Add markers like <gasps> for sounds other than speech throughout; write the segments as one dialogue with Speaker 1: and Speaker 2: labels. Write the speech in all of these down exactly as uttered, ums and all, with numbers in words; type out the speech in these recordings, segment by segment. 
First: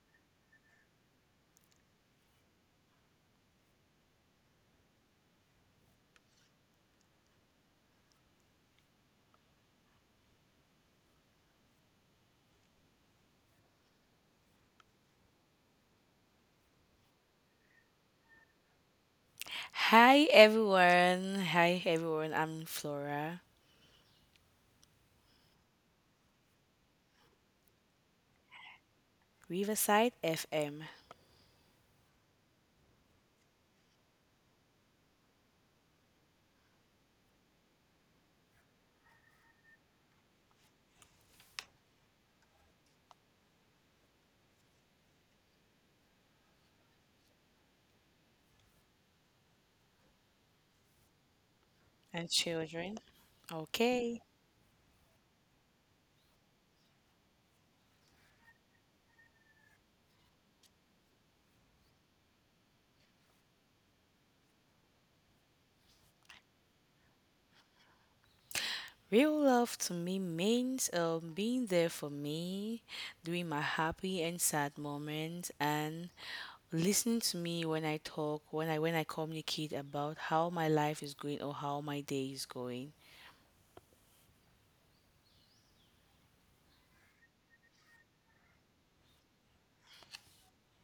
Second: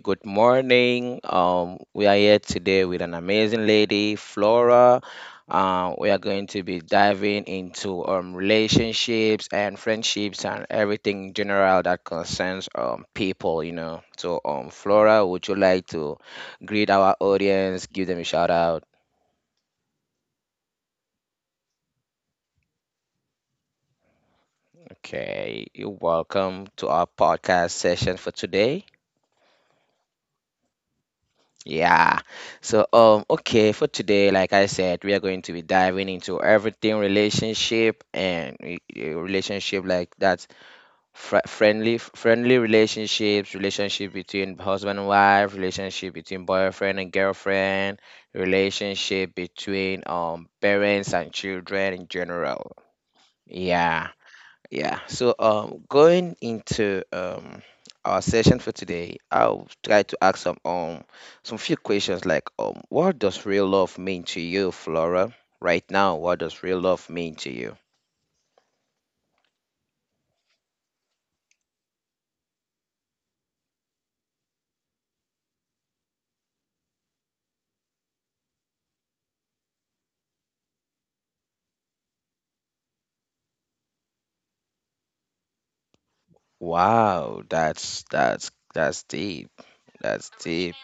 Speaker 1: Good morning. Um, we are here today with an amazing lady, Flora. Uh, we are going to be diving into um, relationships and friendships and everything in general that concerns um, people, you know. So, um, Flora, would you like to greet our audience, give them a shout out?
Speaker 2: Hi everyone. Hi everyone. I'm Flora,
Speaker 1: Okay, you're welcome to our podcast session for today.
Speaker 2: Riverside F M,
Speaker 1: Yeah. So, um, okay, for today, like I said, we are going to be diving into everything relationship and re- eh, relationship like that fr friendly friendly relationships, relationship between husband and wife, relationship between boyfriend and girlfriend, relationship between um parents and children in
Speaker 2: and
Speaker 1: general.
Speaker 2: children.
Speaker 1: Yeah.
Speaker 2: Okay.
Speaker 1: Yeah, so um, going into um, our session for today, I'll try to ask some um some few questions like um, what does real love mean to you, Flora? Right now, what does real love mean to you?
Speaker 2: Real love to me means um, being there for me during my happy and sad moments and listening to me when I talk, when I when I communicate about how my life is going or how my day is going.
Speaker 1: Wow, that's that's that's deep. That's deep.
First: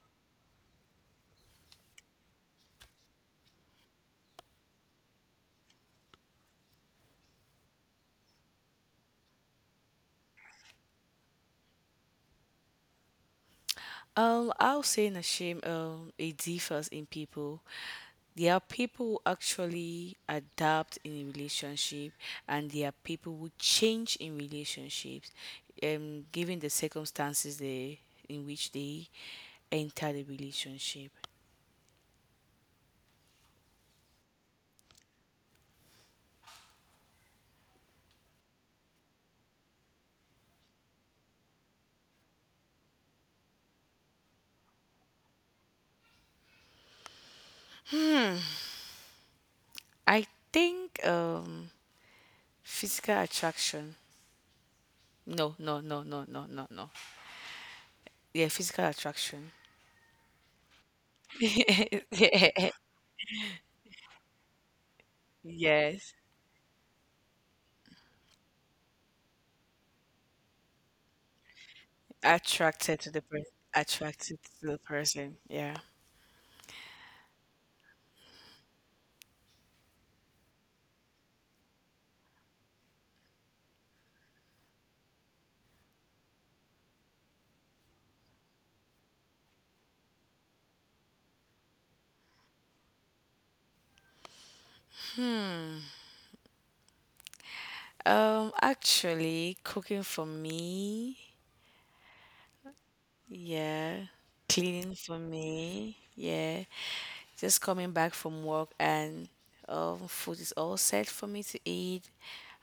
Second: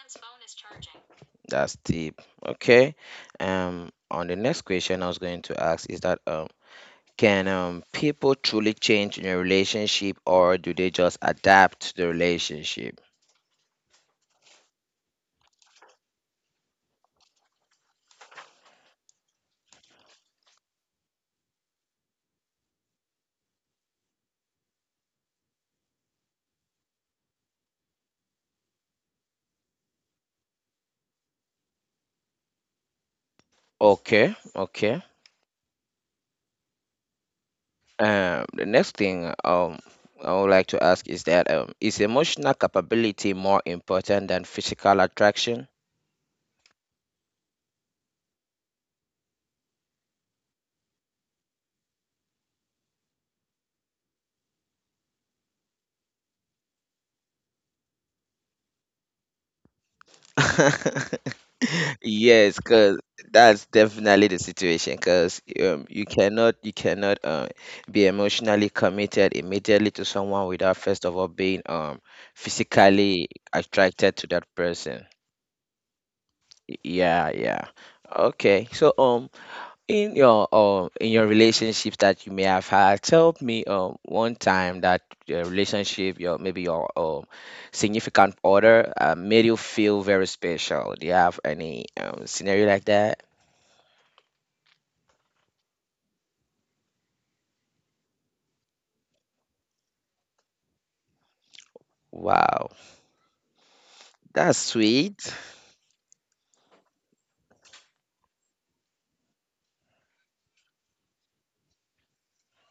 Speaker 1: That's deep. Okay. Um, on the next question I was going to ask is that um, can um people truly change in a relationship or do they just adapt to the relationship?
Speaker 2: Um, I'll say Nashim, um, it differs in people. There are people who actually adapt in a relationship, and there are people who change in relationships, um, given the circumstances they in which they enter the relationship.
Speaker 1: Okay, okay. Um, the next thing um I would like to ask is that um, is emotional capability more important than physical attraction?
Speaker 2: I think um, physical attraction. No, no, no, no, no, no, no. Yeah, physical attraction.
Speaker 1: <laughs> Yes,
Speaker 2: <laughs>
Speaker 1: because that's definitely the situation. Because um, you
Speaker 2: Yes.
Speaker 1: cannot you cannot uh, be emotionally committed immediately to someone without first of all being um
Speaker 2: Attracted to the
Speaker 1: physically
Speaker 2: person.
Speaker 1: attracted to
Speaker 2: Attracted
Speaker 1: that
Speaker 2: to the
Speaker 1: person.
Speaker 2: person. Yeah.
Speaker 1: Yeah, yeah. Okay. So um, in your um in your relationships that you may have had, tell me um one time that your relationship, your maybe your um significant other uh, made you feel very special. Do you have any um scenario like that?
Speaker 2: Um, actually, cooking for me.
Speaker 1: Wow,
Speaker 2: Yeah.
Speaker 1: that's
Speaker 2: Cleaning for
Speaker 1: sweet.
Speaker 2: me. Yeah. Just coming back from work and um, food is all set for me to eat.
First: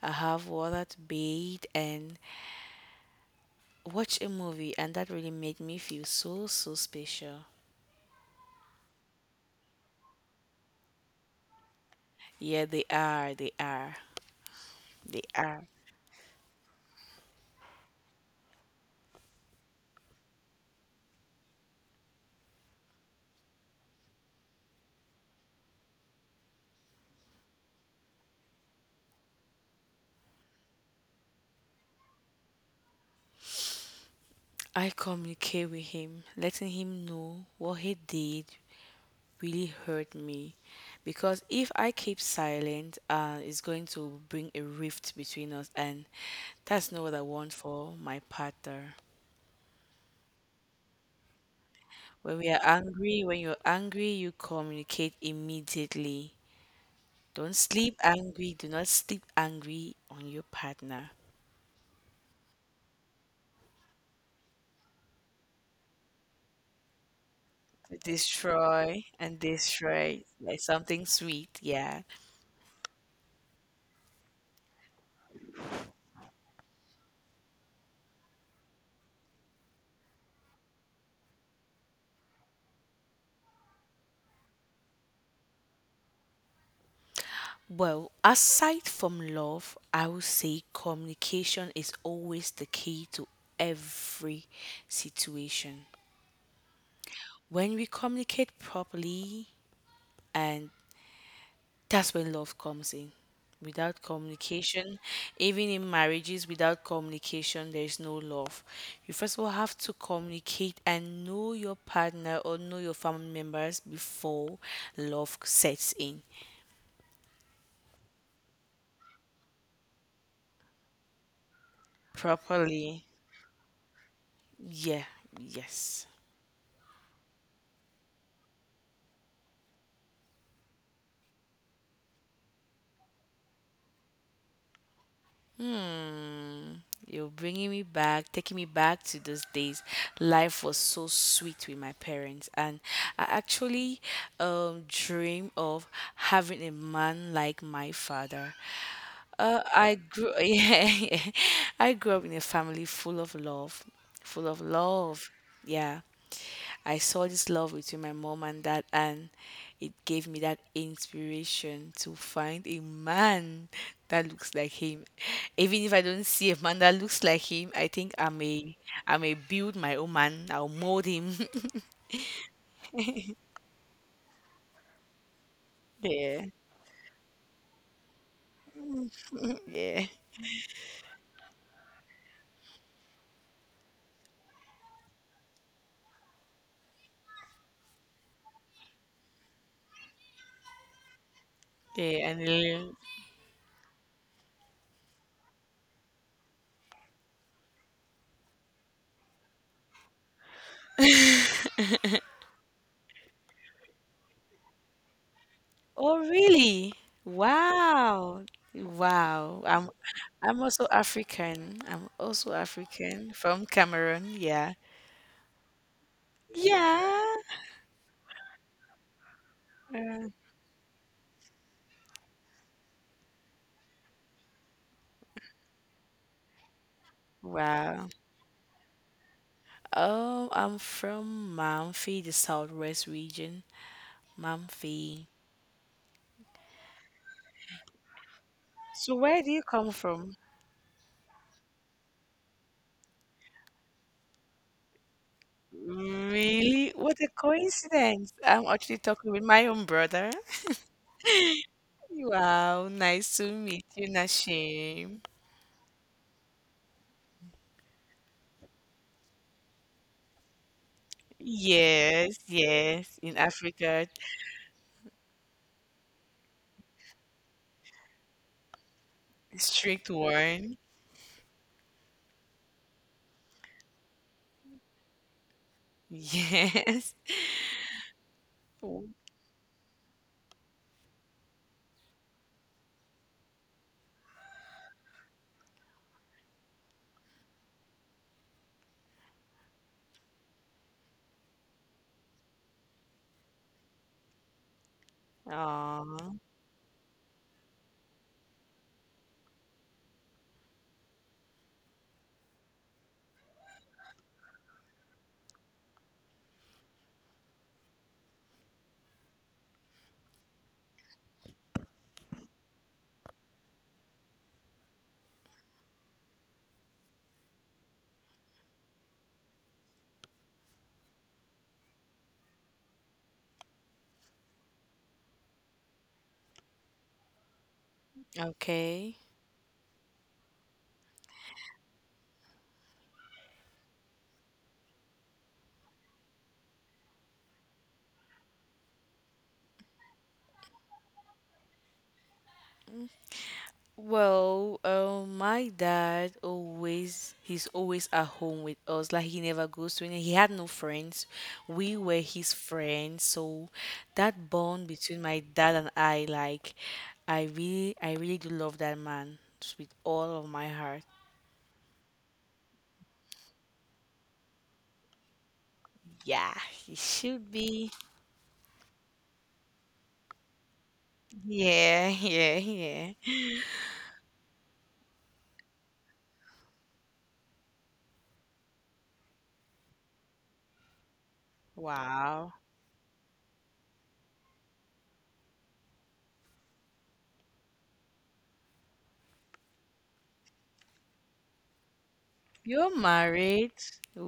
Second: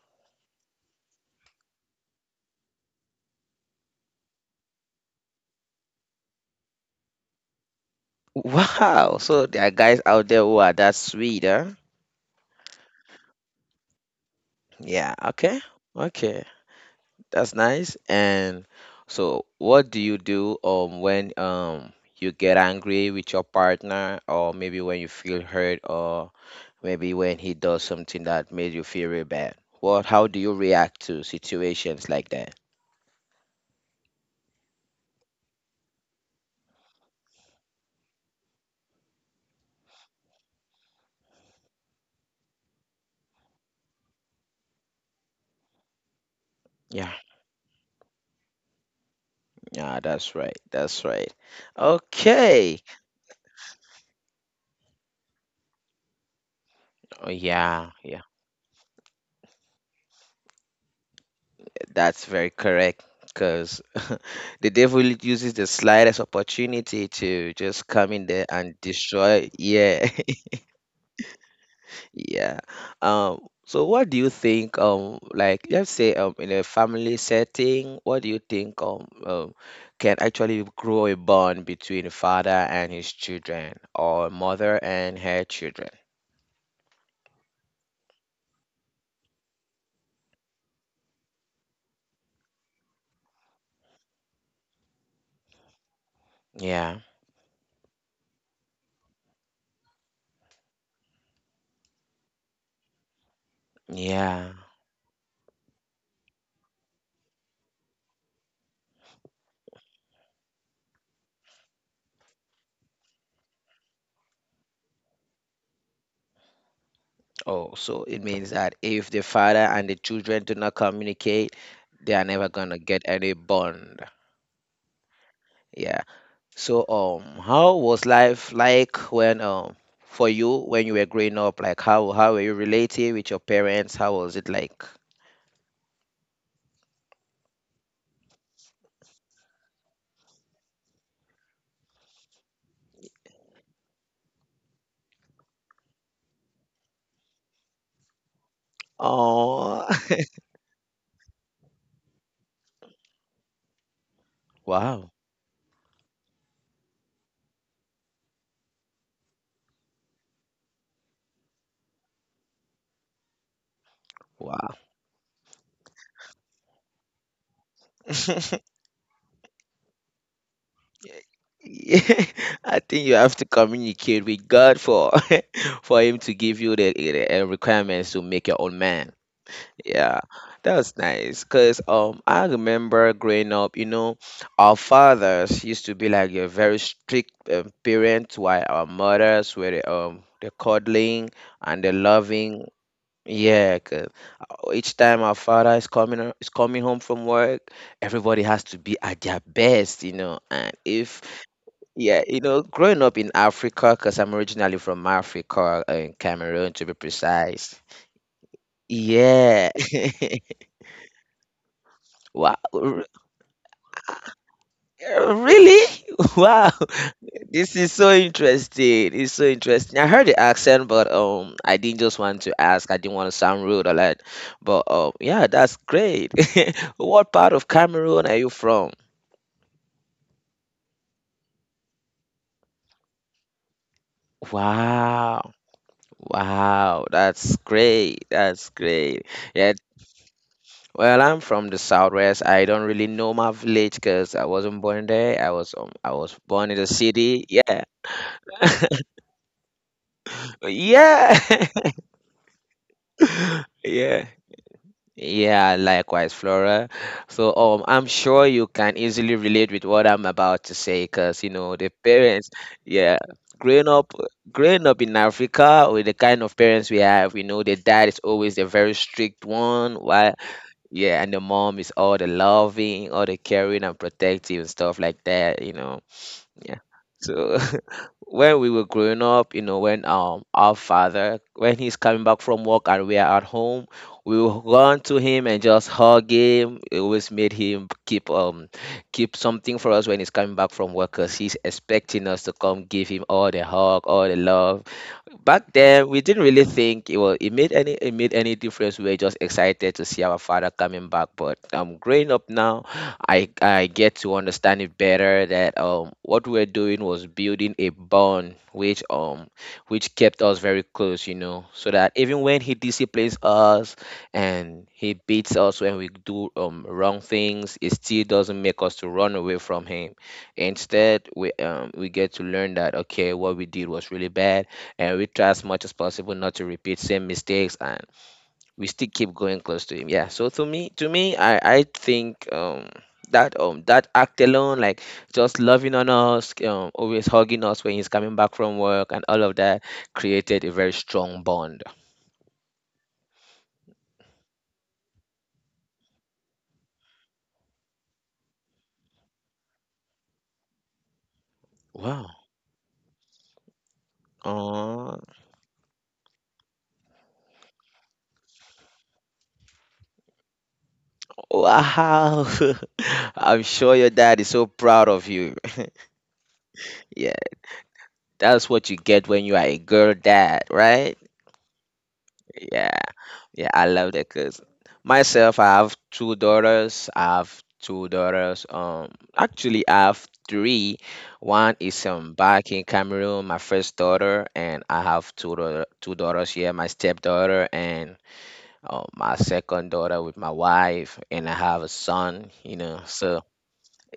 Speaker 2: I have water to bathe and watch a movie, and that really made me feel so, so special.
Speaker 1: <laughs> Wow, so there are guys out there who are that sweet, huh?
Speaker 2: Yeah, they are. They are.
Speaker 1: Yeah,
Speaker 2: They
Speaker 1: okay.
Speaker 2: are.
Speaker 1: Okay. That's nice. And so, what do you do um when um you get angry with your partner, or maybe when you feel hurt, or maybe when he does something that made you feel really bad? What, how do you react to situations like that?
Speaker 2: I communicate with him, letting him know what he did, really hurt me because if I keep silent, uh, it's going to bring a rift between us, and that's not what
Speaker 1: Yeah,
Speaker 2: I want for my partner.
Speaker 1: yeah, that's right. That's right.
Speaker 2: When we are
Speaker 1: Okay.
Speaker 2: angry, when you're angry, you communicate immediately.
Speaker 1: Oh,
Speaker 2: Don't sleep
Speaker 1: yeah, yeah.
Speaker 2: angry, do not sleep angry on your partner.
Speaker 1: That's very correct. Because <laughs> the devil uses the slightest opportunity to just come in there and
Speaker 2: Destroy and
Speaker 1: destroy. Yeah.
Speaker 2: destroy like something sweet, yeah.
Speaker 1: Yeah. Um, so what do you think, um, like let's say um in a family setting, what do you think um, um can actually grow a bond between a father and his children or a mother and her children?
Speaker 2: Well, aside from love, I would say communication is always the key to every situation.
Speaker 1: Yeah.
Speaker 2: When we communicate properly, and that's when love comes in. Without
Speaker 1: Yeah.
Speaker 2: communication, even in marriages, without communication, there is no love. You first of all have to communicate and know your partner or know your family members before love sets in
Speaker 1: Oh, so it means that if the father and the children do not communicate, they are never gonna
Speaker 2: properly.
Speaker 1: get any bond.
Speaker 2: Yeah, yes.
Speaker 1: Yeah. So, um, how was life like when, um, for you when you were growing up? Like, how how were you relating with your parents? How was it like?
Speaker 2: You're bringing me back, taking me back to those days. Life was so sweet with my parents, and I actually um, dream of having a man like my father. Uh,
Speaker 1: Oh,
Speaker 2: I grew, <laughs> yeah, I grew up in a family full of love, full of
Speaker 1: <laughs> wow,
Speaker 2: love. Yeah. I saw this love between my mom and dad, and it gave me that inspiration to find a man that looks like
Speaker 1: wow.
Speaker 2: him. Even if I don't see a man that looks like him, I think I may
Speaker 1: <laughs>
Speaker 2: I may build my own man. I'll mold him. <laughs>
Speaker 1: Yeah, <laughs> I think you have to communicate with God for <laughs> for Him to
Speaker 2: Yeah,
Speaker 1: give you the, the uh, requirements to make your own man.
Speaker 2: yeah,
Speaker 1: Yeah, that was nice. Cause um, I remember growing up, you know, our fathers used to be like a very strict um, parent, while our mothers were the, um the cuddling and the
Speaker 2: yeah. And
Speaker 1: loving.
Speaker 2: then,
Speaker 1: Yeah, 'cause uh, each time our father is coming ho- is coming home from work, everybody has to be at their best, you know. And if yeah, you know, growing up in Africa, cause I'm originally from Africa, uh,
Speaker 2: oh,
Speaker 1: in Cameroon
Speaker 2: really?
Speaker 1: to be precise.
Speaker 2: Wow, wow.
Speaker 1: Yeah.
Speaker 2: I'm I'm
Speaker 1: <laughs>
Speaker 2: also African. I'm also
Speaker 1: Wow.
Speaker 2: African from Cameroon. Yeah,
Speaker 1: Uh, Really? <laughs> Wow.
Speaker 2: yeah.
Speaker 1: This is so interesting. It's so interesting. I heard the accent, but um I didn't just want to ask. I didn't want to sound rude or like, but um yeah, that's great. <laughs> What part of
Speaker 2: Wow.
Speaker 1: Cameroon are you from?
Speaker 2: Oh, I'm from Manfi, the southwest region. Manfi.
Speaker 1: Wow. Wow, that's great. That's
Speaker 2: So
Speaker 1: great.
Speaker 2: where do you
Speaker 1: Yeah,
Speaker 2: come from?
Speaker 1: well, I'm from the southwest. I don't really know my village because I wasn't born there. I was um, I was born in
Speaker 2: Really?
Speaker 1: the
Speaker 2: What a
Speaker 1: city. Yeah. <laughs>
Speaker 2: coincidence. I'm actually talking with my own brother. <laughs>
Speaker 1: Yeah. <laughs>
Speaker 2: Wow, nice to meet you,
Speaker 1: Yeah.
Speaker 2: Nashim.
Speaker 1: Yeah, likewise, Flora. So, um, I'm sure you can easily relate with what I'm about to say, because you know the
Speaker 2: Yes,
Speaker 1: parents,
Speaker 2: yes,
Speaker 1: yeah,
Speaker 2: in
Speaker 1: growing
Speaker 2: Africa,
Speaker 1: up, growing up in Africa with the kind of parents we have, you know, the dad is always the very strict one,
Speaker 2: strict
Speaker 1: while
Speaker 2: one.
Speaker 1: yeah, and the mom is all the loving, all the caring and protective and stuff like that, you know.
Speaker 2: <laughs>
Speaker 1: Yeah.
Speaker 2: Yes.
Speaker 1: So <laughs> when we were
Speaker 2: Oh,
Speaker 1: growing up, you know, when um our father, when he's coming back from work and we are at home, we will run to him and just hug him. It always made him keep um keep something for us when he's coming back from work, 'cause he's expecting us to come give him all the hug, all the love. Back then, we didn't really think it will, it made any, it made any difference. We were just excited to see our father coming back. But um, growing up now, I I get to understand it better that um what we were doing was building a bond which um which kept us very close, you know, so that even when he disciplines us and he beats us when we do um wrong things, it still doesn't make us to run away from him. Instead, we um we get to learn that okay, what we did was really bad and we try as much as possible not to repeat same mistakes and we still
Speaker 2: okay.
Speaker 1: keep going close to him. Yeah, so to me to me i i think um that um that act alone, like just loving on us, um always hugging us when he's coming back from work and all of that, created a very strong bond.
Speaker 2: Well, um, my dad always he's always at home with us. Like he never goes to any. He had no friends. We were
Speaker 1: Wow.
Speaker 2: his friends. So that bond between
Speaker 1: Oh.
Speaker 2: my dad and I, like, I really, I really do love that man s- with all of my heart.
Speaker 1: Wow. <laughs> I'm sure your dad is so proud of you.
Speaker 2: Yeah, he
Speaker 1: <laughs> Yeah,
Speaker 2: should be.
Speaker 1: that's what you get when you are a girl dad, right?
Speaker 2: Yeah, yeah,
Speaker 1: Yeah,
Speaker 2: yeah.
Speaker 1: yeah, I love that because myself, I have two daughters. I have two daughters. Um, actually, I have three. One is um
Speaker 2: Wow,
Speaker 1: back in Cameroon, my first daughter, and I have two daughter, two daughters here, my stepdaughter and um, my second daughter with my wife, and I have a son. You
Speaker 2: you're
Speaker 1: know, so
Speaker 2: married.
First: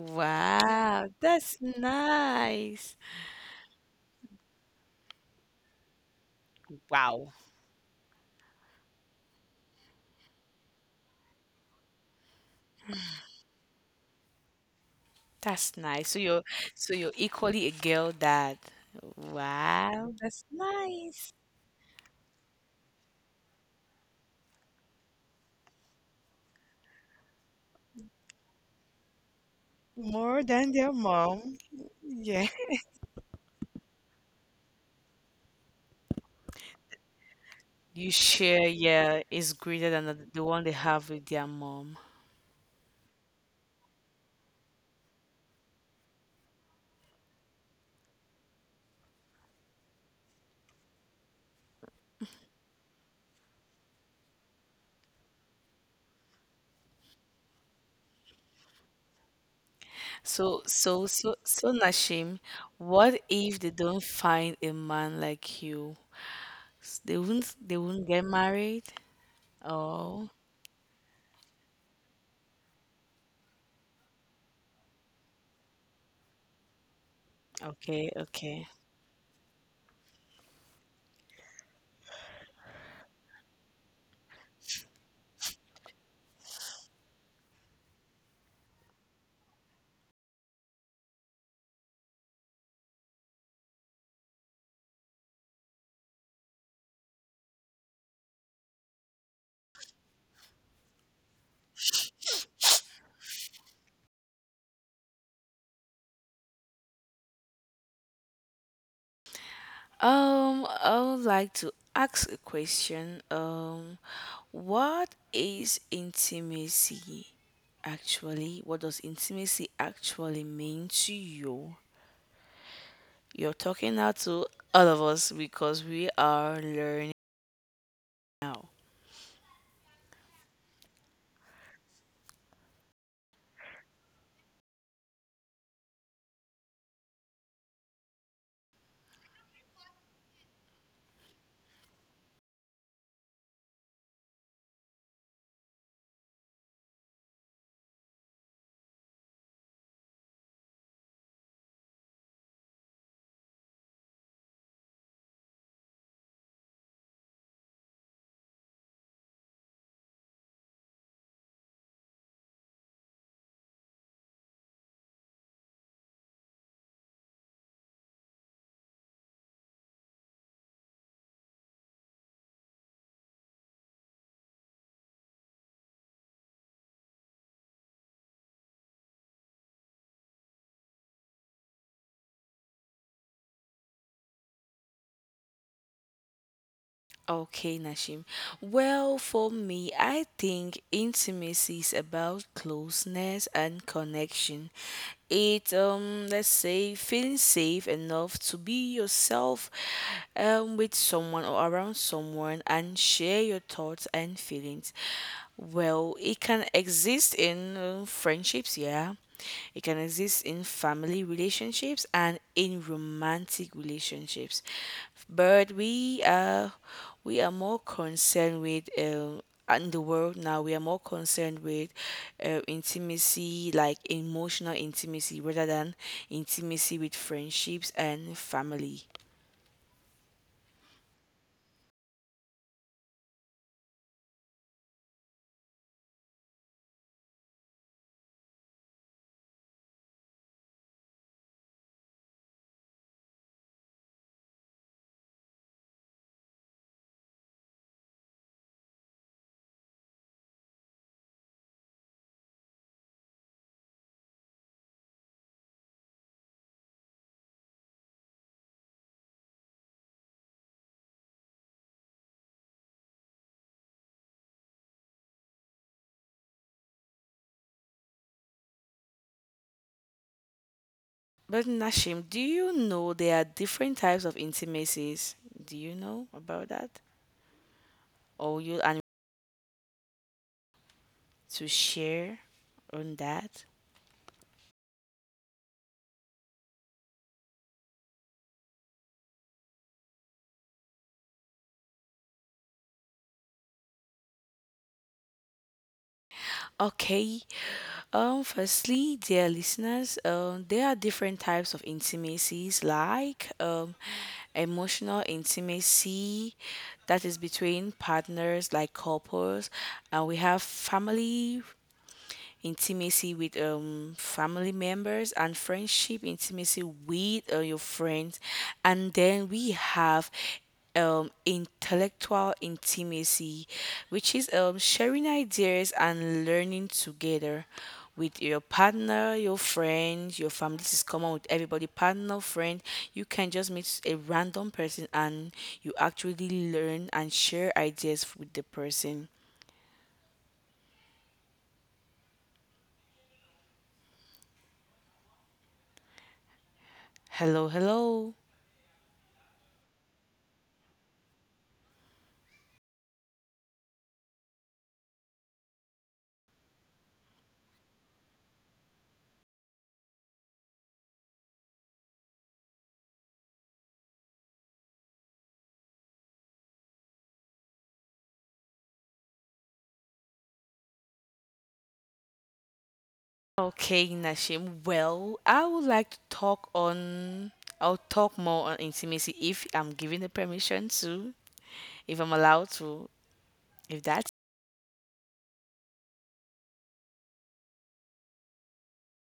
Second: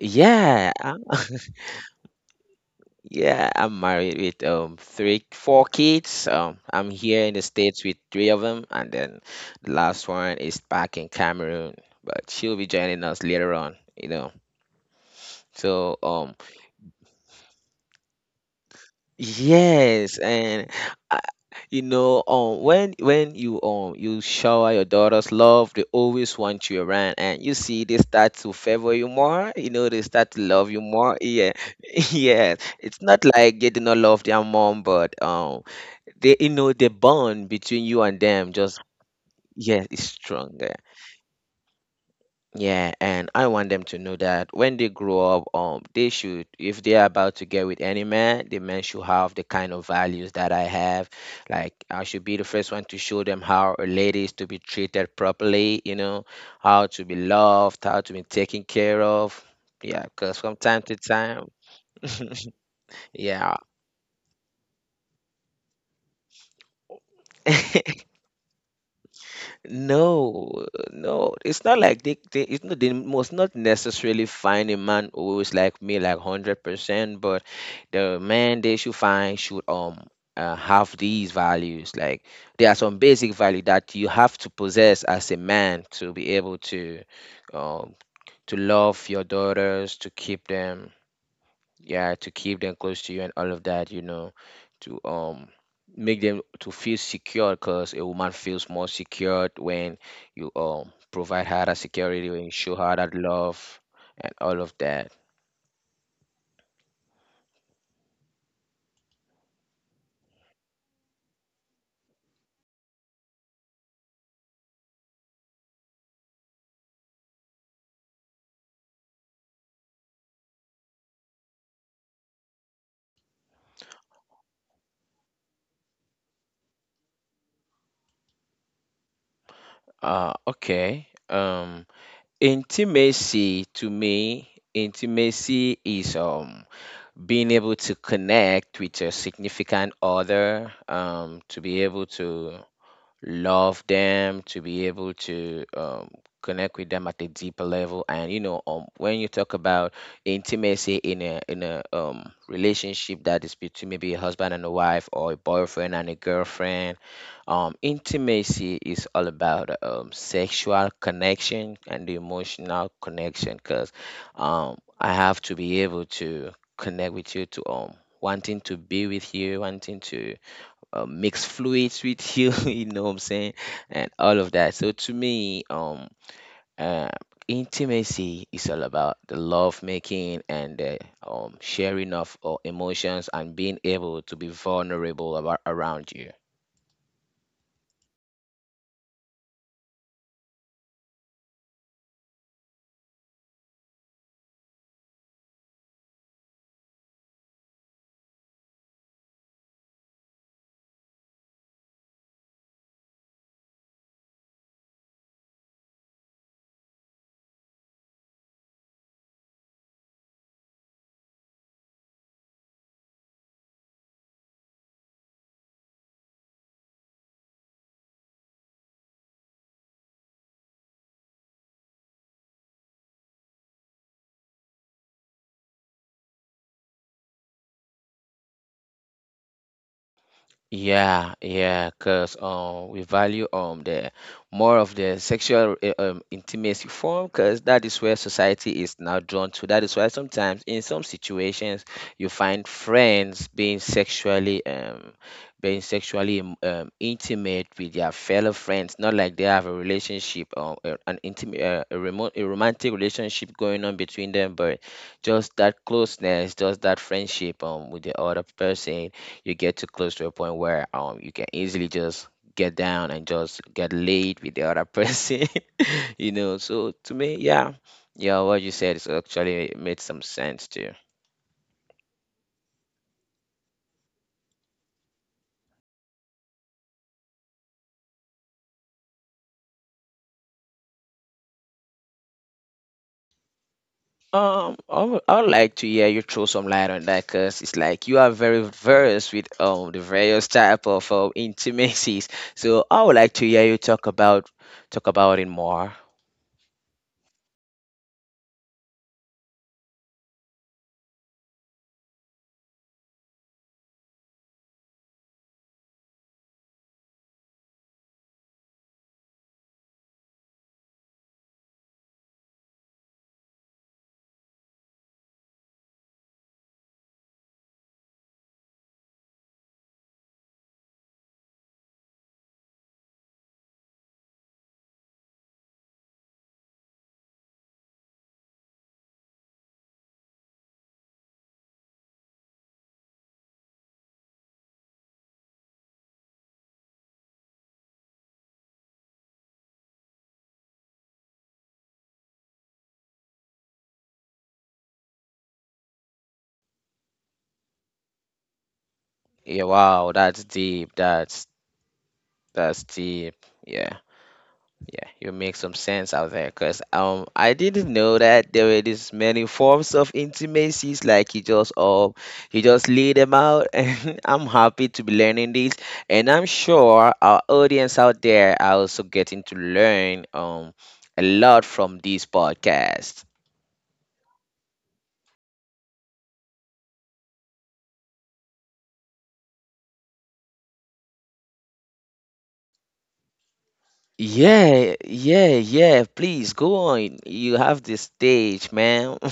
Speaker 1: yeah,
Speaker 2: that's nice.
Speaker 1: yeah, I'm married with um three, four kids. Um, I'm here
Speaker 2: Wow.
Speaker 1: in the States with three of them, and then the last one is back in Cameroon, but she'll be joining us later on, you know.
Speaker 2: That's
Speaker 1: So,
Speaker 2: nice. So
Speaker 1: um,
Speaker 2: you're so you're equally a girl dad. Wow,
Speaker 1: yes,
Speaker 2: that's
Speaker 1: and I,
Speaker 2: nice.
Speaker 1: you know, um, when when you um you shower your daughters love, they always want you around, and you see they start to favor you more. You know, they start
Speaker 2: More
Speaker 1: to
Speaker 2: than
Speaker 1: love you
Speaker 2: their
Speaker 1: more. Yeah,
Speaker 2: mom.
Speaker 1: <laughs>
Speaker 2: Yeah.
Speaker 1: yeah.
Speaker 2: <laughs>
Speaker 1: It's not like they do not love their mom, but um they, you know, the bond between you
Speaker 2: You
Speaker 1: and them
Speaker 2: share,
Speaker 1: just,
Speaker 2: yeah, is
Speaker 1: yeah,
Speaker 2: greater than
Speaker 1: is
Speaker 2: the the one they
Speaker 1: stronger.
Speaker 2: have with their mom.
Speaker 1: Yeah, and I want them to know that when they grow up, um they should, if they are about to get with any man, the man should have the kind of values that I have, like I should be the first one to show them how a lady is to be treated properly, you know, how to be loved, how to be taken care of. Yeah, because from
Speaker 2: So
Speaker 1: time to
Speaker 2: so so
Speaker 1: time
Speaker 2: so Nashim,
Speaker 1: <laughs>
Speaker 2: what
Speaker 1: yeah
Speaker 2: if they don't find a man like you? S- They won't they
Speaker 1: <laughs>
Speaker 2: won't get married? Oh,
Speaker 1: no, no, it's not like they, they it's not they must not necessarily find a man who is like me like hundred percent, but
Speaker 2: okay,
Speaker 1: the man
Speaker 2: okay.
Speaker 1: they should find should um uh, have these values. Like there are some basic value that you have to possess as a man to be able to um to love your daughters, to keep them, yeah, to keep them close to you and all of that, you know, to um make them to feel secure, because a woman feels more secured when you um provide her that security, when you show her that love and all of that.
Speaker 2: Um, I would like to ask a question. Um, what is intimacy actually? What does intimacy actually mean to you? You're talking now to all of us because we are learning now.
Speaker 1: uh okay um intimacy to me, intimacy is um being able to connect with your significant other, um to be able to love them, to be able to um, connect with them at a deeper level. And you know, um, when you talk about intimacy in a in a um, relationship that is between maybe a husband and a wife or a boyfriend and a girlfriend, um, intimacy is all about um, sexual connection and the emotional connection. Because um, I have to be able to connect with you to um wanting to be with you, wanting to uh, mix fluids with you, <laughs> you know what I'm saying, and all of that. So to me, um, uh, intimacy is all about the love making and the um, sharing of uh, emotions and being able to be vulnerable about, around you.
Speaker 2: Okay, Nashim. Well, for me, I think intimacy is about closeness and connection. It, um, let's say, feeling safe enough to be yourself, um, with someone or around someone and share your thoughts and feelings. Well, it can exist in uh, friendships, yeah, it can exist in family relationships and in romantic relationships, but we are we are more concerned with um, in the world now. We are more concerned with uh, intimacy, like emotional intimacy, rather than intimacy with friendships and family.
Speaker 1: Yeah, yeah, because um we value um the more of the sexual uh, um intimacy form because that is where society is now drawn to. That is why sometimes in some situations you find friends being sexually um being sexually um um, intimate with their fellow friends, not like they have a relationship or uh, an intimate uh, a remote a romantic relationship going on between them, but just that closeness, just that friendship um with the other person. You get too close to a point where um you can easily just get down and just get laid with the other person. <laughs> You know so to me, yeah, yeah, what you said is actually made some sense too.
Speaker 2: But Nashim, do you know there are different types of intimacies? Do you know about that? Or you and to share on that?
Speaker 1: um I would, I would like to hear you throw some light on that because it's like you are very versed with um the various type of um, intimacies, so I would like to hear you talk about talk about it more.
Speaker 2: Okay. Um, firstly, dear listeners, um, there are different types of intimacies like um, emotional intimacy that is between partners like couples, and we have family, intimacy with um family members and friendship intimacy with uh, your friends and then we have um intellectual intimacy which is um sharing ideas and learning together with your partner, your friend, your family. This is common with everybody. Partner, friend, you can just meet a random person and you actually learn and share ideas with the person. Hello, hello.
Speaker 1: Yeah, wow, that's deep, that's that's deep, yeah. Yeah, you make some sense out there because um I didn't know that there were this many forms of intimacies like you just um you just lay them out. <laughs> And I'm happy to be learning this, and I'm sure our audience out there are also getting to learn um a lot from this podcast.
Speaker 2: Okay, Nashim. Well, I would like to talk on. I'll talk more on intimacy if I'm given the permission to, if I'm allowed to, if that's
Speaker 1: Yeah, yeah, yeah, please go on. You have the stage, man. <laughs>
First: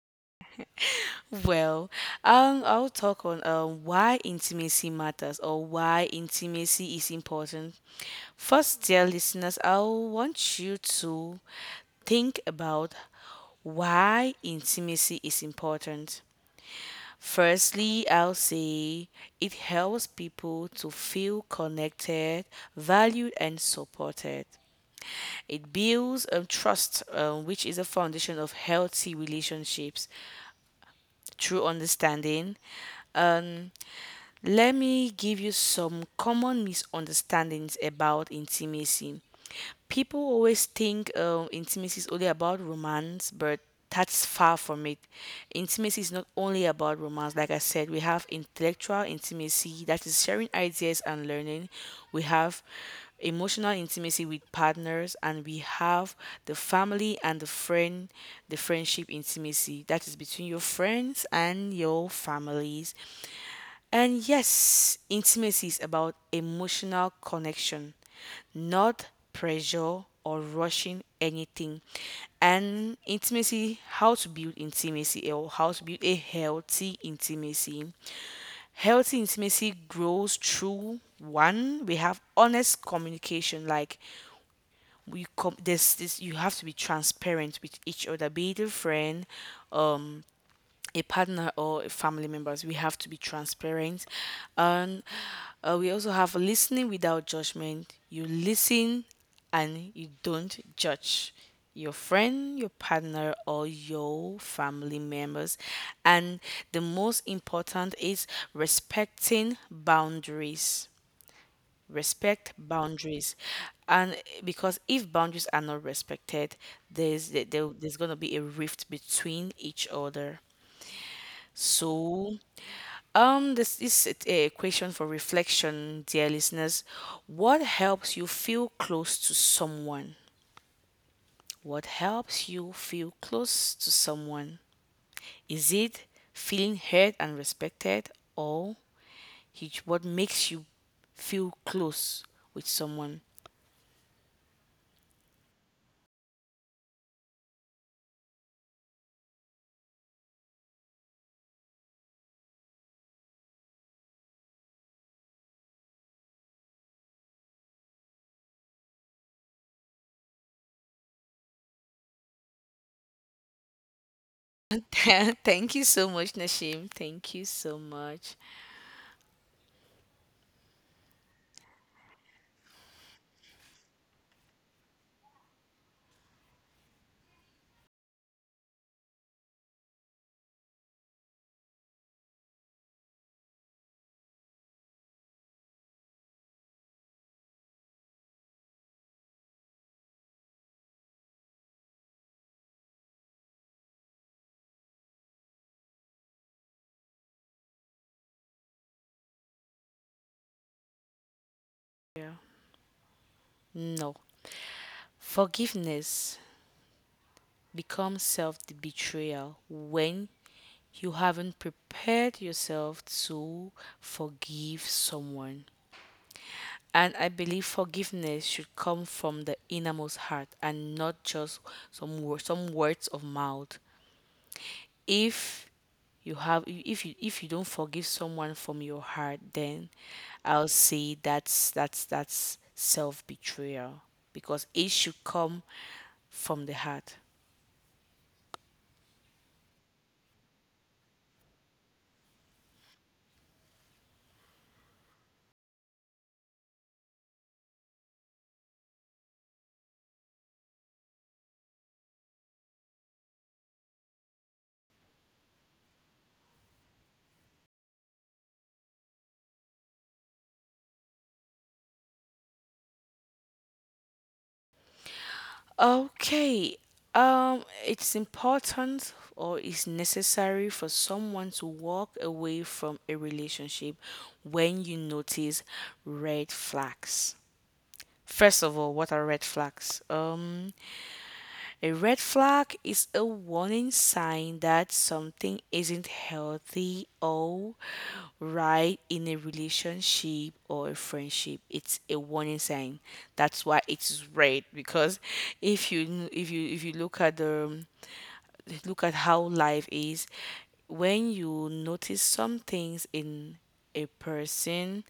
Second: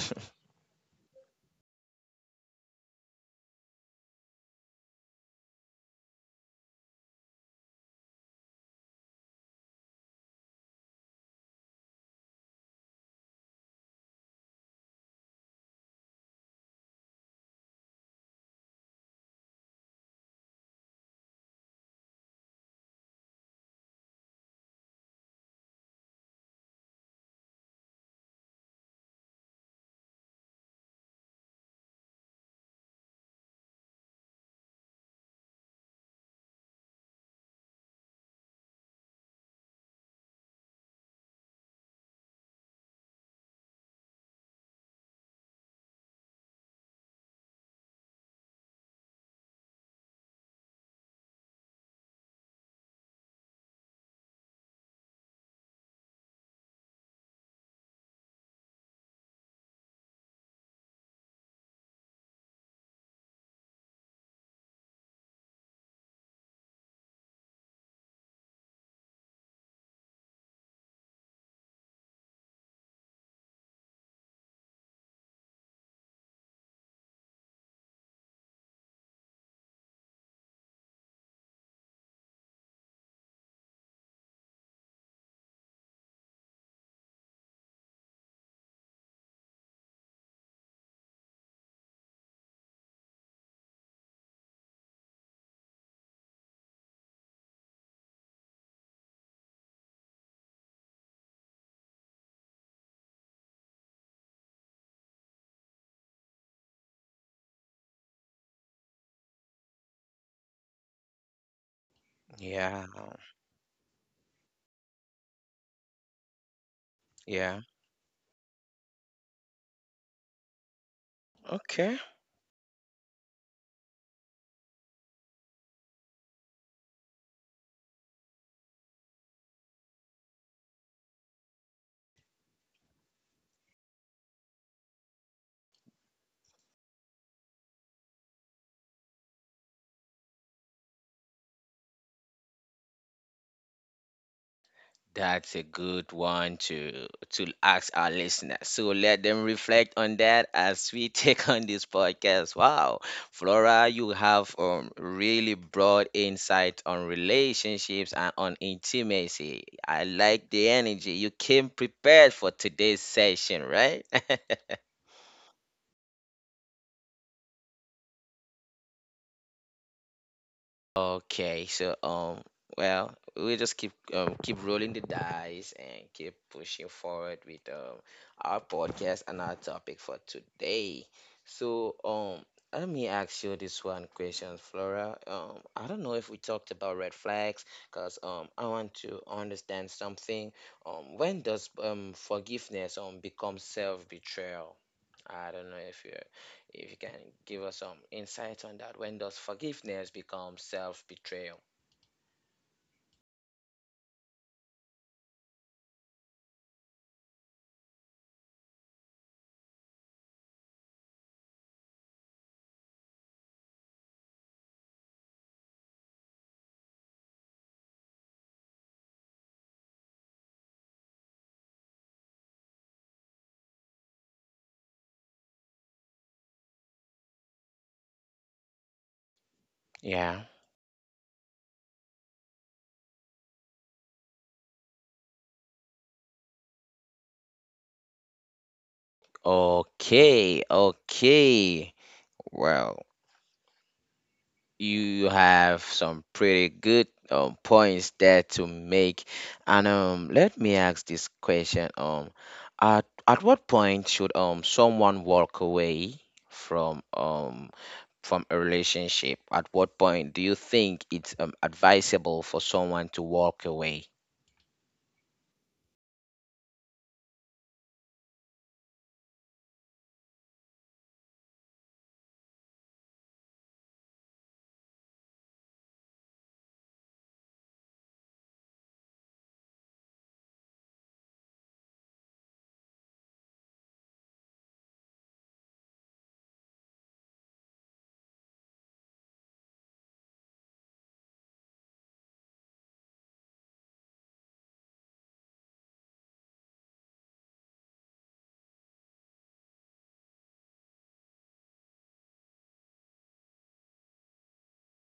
Speaker 2: well. Um, I'll talk on um why intimacy matters or why intimacy is important. First, dear listeners, I want you to think about why intimacy is important. Firstly, I'll say it helps people to feel connected, valued, and supported. It builds um, trust, um, which is a foundation of healthy relationships through understanding. Um, let me give you some common misunderstandings about intimacy. People always think um, intimacy is only about romance, but that's far from it. Intimacy is not only about romance. Like I said, we have intellectual intimacy, that is sharing ideas and learning. We have emotional intimacy with partners, and we have the family and the friend, the friendship intimacy, that is between your friends and your families and yes, intimacy is about emotional connection, not pressure or rushing anything. And intimacy, how to build intimacy or how to build a healthy intimacy. Healthy intimacy grows through one, we have honest communication. Like we com- there's this you have to be transparent with each other, be it a friend, um, a partner or a family members we have to be transparent and uh, we also have listening without judgment you listen and you don't judge your friend your partner or your family members and the most important is respecting boundaries respect
Speaker 1: Yeah,
Speaker 2: boundaries and because if boundaries are not respected there's there,
Speaker 1: yeah.
Speaker 2: there's going to be a rift between each other
Speaker 1: Okay.
Speaker 2: so, um, this is a question for reflection, dear listeners. What helps you feel close to someone? What helps you feel close to someone? Is it feeling heard and respected, or he- what makes you feel close with someone?
Speaker 1: That's a good one to to ask our listeners. So let them reflect on that as we <laughs> take on this podcast. Wow, Flora, you have um, really broad insight on relationships and on intimacy. I like the energy. You came prepared for today's session, right? <laughs>
Speaker 2: <laughs> Thank you so much, Nashim. Thank you so much.
Speaker 1: Okay, so um, well, we just keep um, keep rolling the dice and keep pushing forward with um, our podcast and our topic for today. So um, let me ask you this one question, Flora. Um, I don't know if we talked about red flags, cause um, I want to understand something. Um, when does um forgiveness um become self betrayal? I don't know if you if you can give us some insight on that, when does forgiveness become self betrayal?
Speaker 2: Yeah. No. Forgiveness becomes self betrayal when you haven't prepared yourself to forgive someone. And I believe forgiveness should come from the innermost heart and not just some wor- some words of mouth. If you have if you if you don't forgive someone from your heart, then
Speaker 1: Yeah.
Speaker 2: I'll say that's that's that's self betrayal because it should come from the heart.
Speaker 1: Okay, okay. Well, you have some pretty good um, points there to make. And um, let me ask this question. Um, at, at what point should um someone walk away from um from a relationship? At what point do you think it's um, advisable for someone to walk away?
Speaker 2: Okay. Um, it's important or it's necessary for someone to walk away from a relationship when you notice red flags. First of all, what are red flags? Um, a red flag is a warning sign that something isn't healthy or right in a relationship or a friendship. It's a warning sign. That's why it's red because if you if you if you look at the look at how life is when you notice some things in a person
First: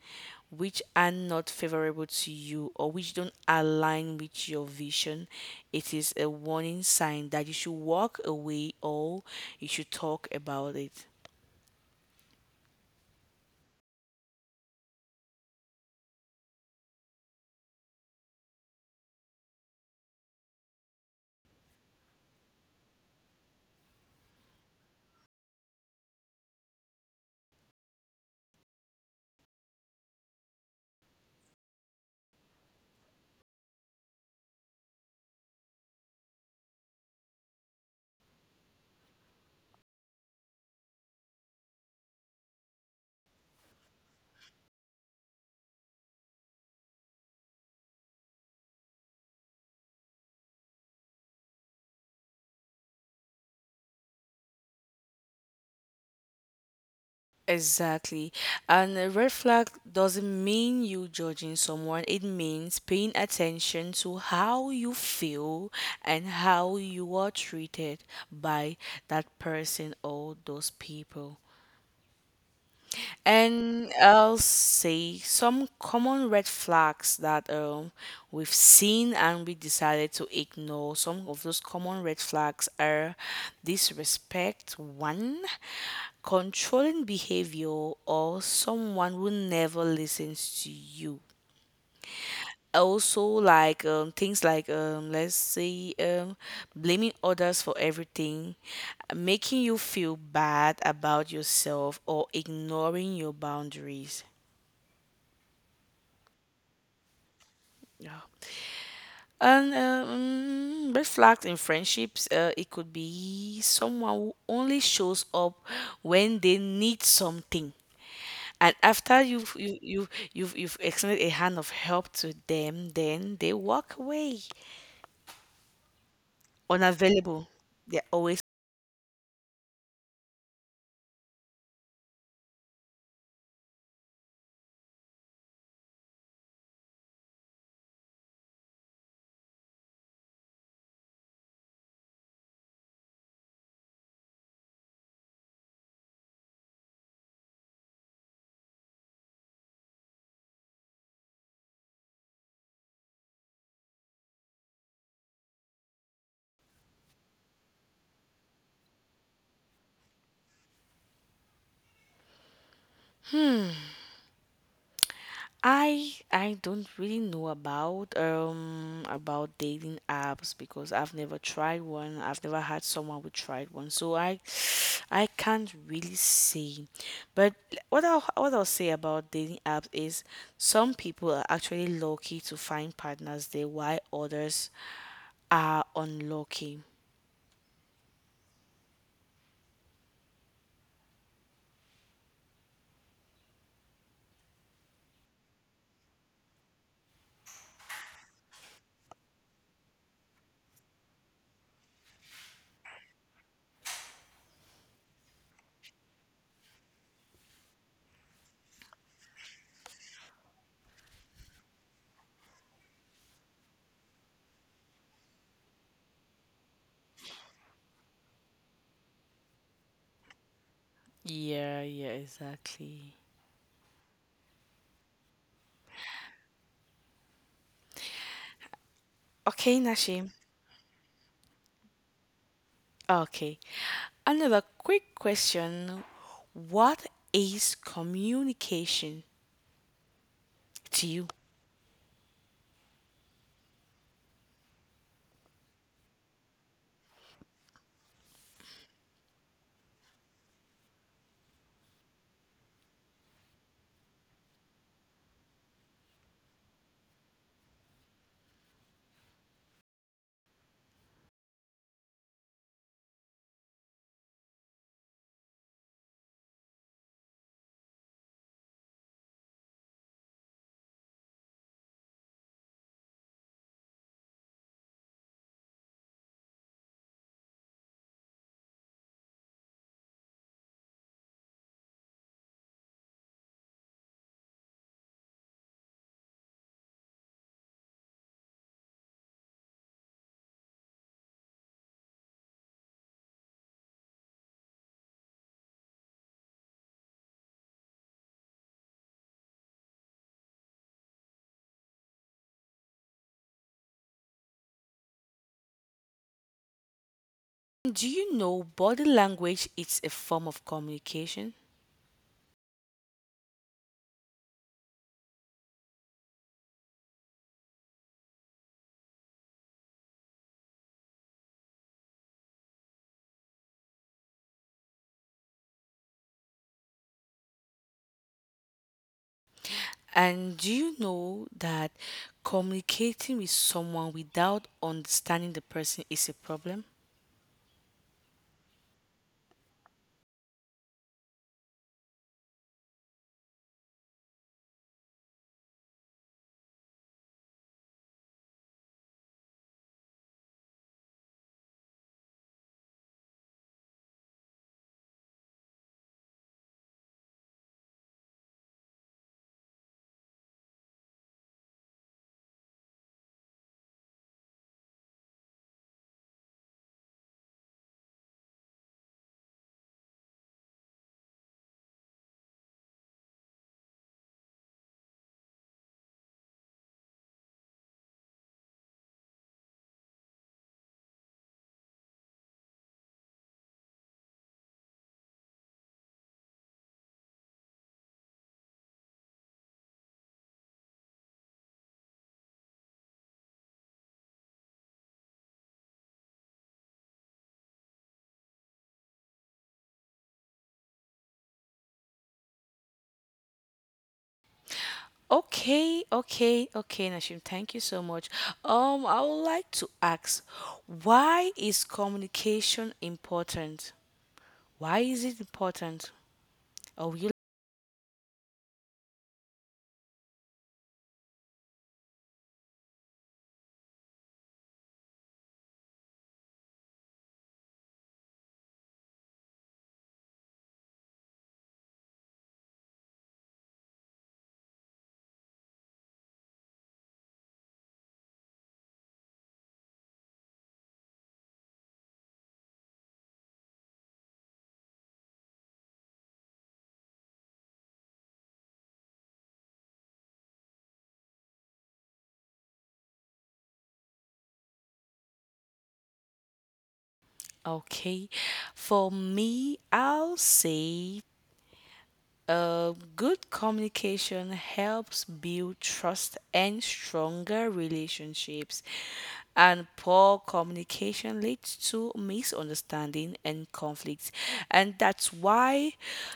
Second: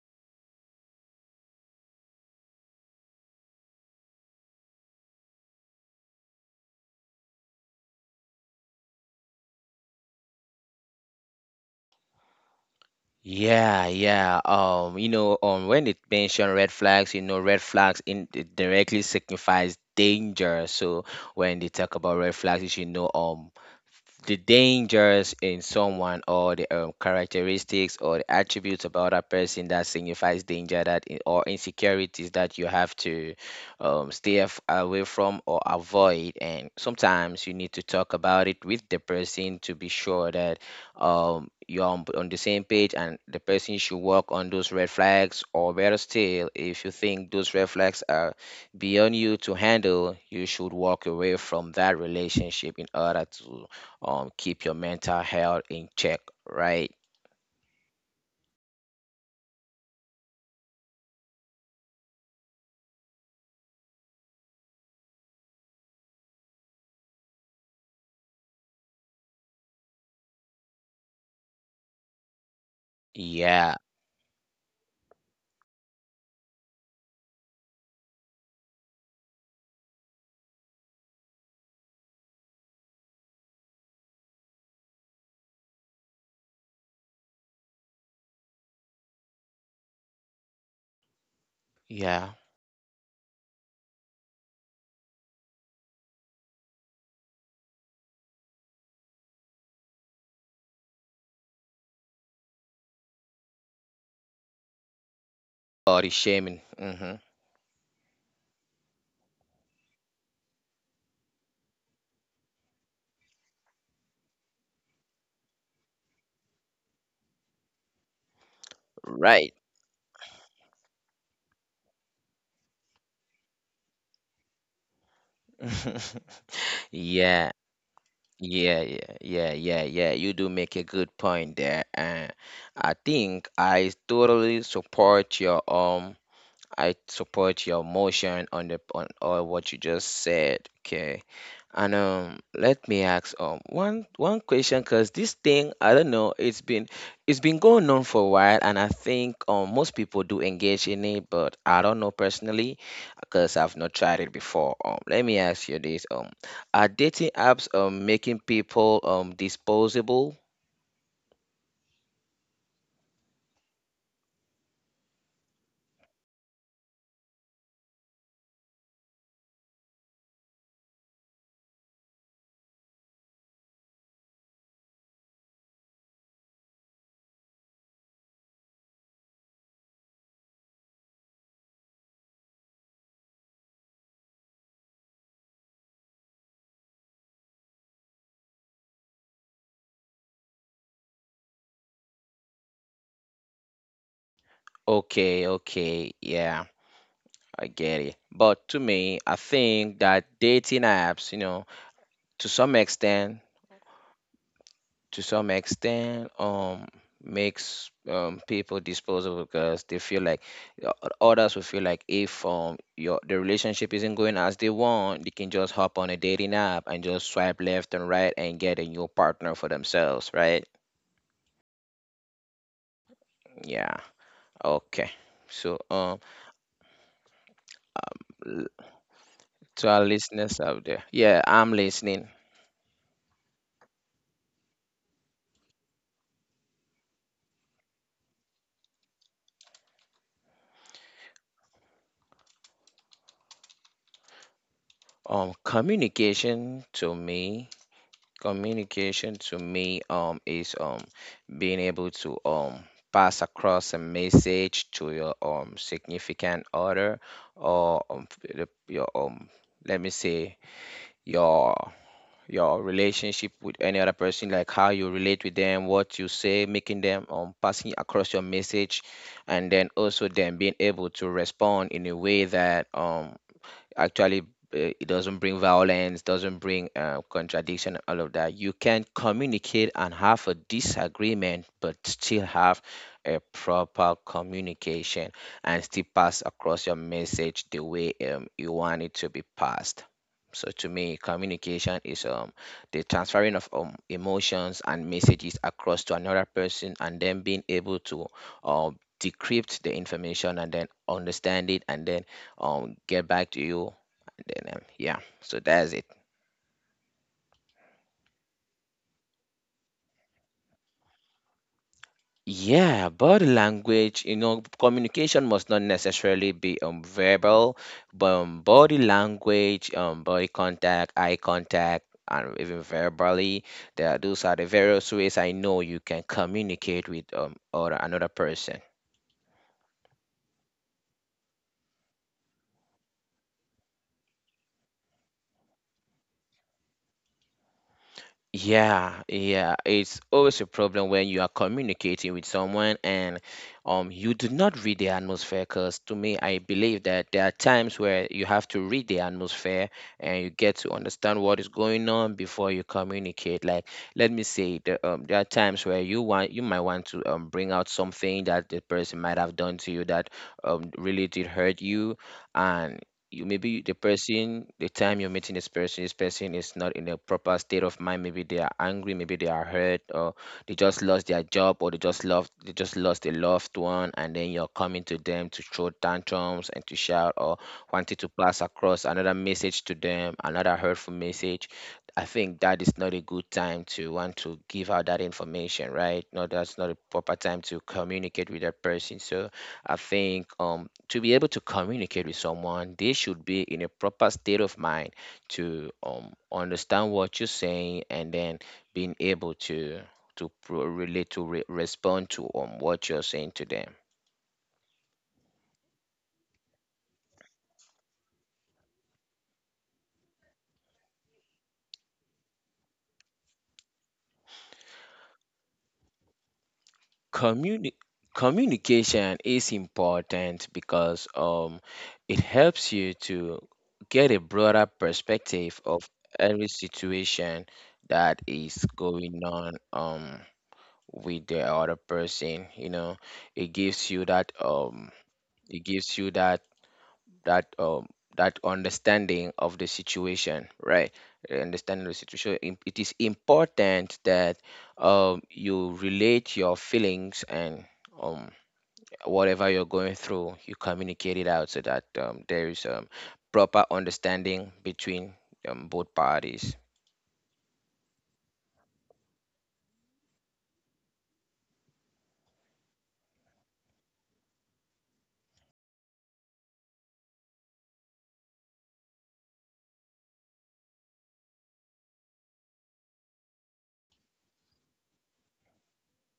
Speaker 2: which are not favorable to you or which don't align with your vision, it is a warning sign that you should walk away or you should talk about it.
Speaker 1: Yeah, yeah. Um, you know, um, when it mentioned red flags, you know, red flags in it directly signifies danger. So when they talk about red flags, you should know um the dangers in someone or the um, characteristics or the attributes about a person that signifies danger that i- or insecurities that you have to um, stay af- away from or avoid, and sometimes you need to talk about it with the person to be sure that um, you're on, on the same page and the person should work on those red flags, or better still if you think those red flags are beyond you to handle you should walk away from that relationship in order to um, keep your mental health in check, right.
Speaker 2: Exactly. And a red flag doesn't mean you judging someone. It means paying attention to how you feel and how you are treated by that person or those people.
Speaker 1: Yeah,
Speaker 2: And I'll say some common red flags that um, we've seen and we decided to ignore. Some of those common red flags are disrespect, one, controlling behavior, or someone who never listens to you
Speaker 1: yeah,
Speaker 2: also like um, things like um, let's say um, blaming others for everything making you feel bad about yourself or ignoring your boundaries.
Speaker 1: body shaming. Hmm.
Speaker 2: Yeah. And uh, mm, red flags in friendships, uh, it could be someone who only shows up when they need something. And after
Speaker 1: Right.
Speaker 2: you've you, you, you've you've extended a hand of help to them, then they walk away.
Speaker 1: <laughs> Yeah,
Speaker 2: Unavailable. They're always
Speaker 1: yeah, yeah, yeah, yeah, yeah, you do make a good point there, and i think i totally support your um I support your motion on the on or what you just said. Okay. And um let me ask um one one question because this thing I don't know it's been it's been going on for a while, and I think um most people do engage in it, but I don't know personally because I've not tried it before. Um let me ask you this, um are dating apps um making people um disposable?
Speaker 2: hmm. I I don't really know about um about dating apps because I've never tried one. I've never had someone who tried one, so I <sighs> I can't really say. But l- what I'll what I'll say about dating apps is some people are actually lucky to find partners there, while others are unlucky.
Speaker 1: Okay, okay, yeah. I get it. But to me, I think that dating apps, you know, to some extent, to some extent, um, makes um people disposable because they feel like uh, others will feel like if um your the relationship isn't going as they want, they can just hop on a dating app and just swipe left and right and get a new partner for themselves, right?
Speaker 2: Yeah, yeah, exactly.
Speaker 1: Yeah. Okay. So um l-
Speaker 2: Okay,
Speaker 1: to our
Speaker 2: Nashi.
Speaker 1: listeners out there, yeah, I'm listening.
Speaker 2: Okay. Another quick question. What is communication to you?
Speaker 1: Um, communication to me, communication to me um is um being able to um pass across a message to your um significant other, or um, the- your um let me say your your relationship with any other person, like how you relate with them, what you say, making them um passing across your message, and then also them being able to respond in a way that um actually uh, it doesn't bring violence, doesn't bring uh, contradiction and all of that. You can communicate and have a disagreement but still have a proper communication and still pass across your message the way um, you want it to be passed. So to me communication is um the transferring of um, emotions and messages across to another person, and then being able to um decrypt the information and then understand it and then um get back to you, and then um, yeah, so that's it.
Speaker 2: Do you know body language is a form of communication?
Speaker 1: Yeah, body language, you know, communication must not necessarily be um verbal, but um, body language, um body contact, eye contact, and even verbally, there are, those are the various ways I know you can communicate with um or another person.
Speaker 2: And do you know that communicating with someone without understanding the person is a problem?
Speaker 1: Yeah, yeah, it's always a problem when you are communicating with someone and um you do not read the atmosphere. Because to me, I believe that there are times where you have to read the atmosphere and you get to understand what is going on before you communicate. Like, let me say, the, um, there are times where you want you might want to um bring out something that the person might have done to you that um really did hurt you, and you, maybe the person, the time you're meeting this person, this person is not in a proper state of mind, maybe they are angry, maybe they are hurt, or they just lost their job, or they just lost they just lost a loved one, and then you're coming to them to throw tantrums and to shout, or wanting to pass across another message to them, another hurtful message. I think that is not a good time to want to give out that information, right? No, that's not a proper time to communicate with that person. So I think um, to be able to communicate with someone, they should be in a proper state of mind to um, understand what you're saying, and then being able to to pro- relate to re- respond to um, what you're saying to them.
Speaker 2: Okay, okay, okay, Nashim, thank you so much. Um, I would like to ask, why is communication important? Why is it important? Oh,
Speaker 1: Communi- communication is important because um, it helps you to get a broader perspective of every situation that is going on. Um, with the other person, you know, it gives you that um it gives you that that um that understanding of the situation, right. Uh, understanding of the situation, im- it is important that um you relate your feelings and um whatever you're going through you communicate it out so that um, there is um proper understanding between um, both parties.
Speaker 2: okay. For me, I'll say uh, good communication helps build trust and stronger relationships, and poor communication leads to misunderstanding and conflicts. And that's why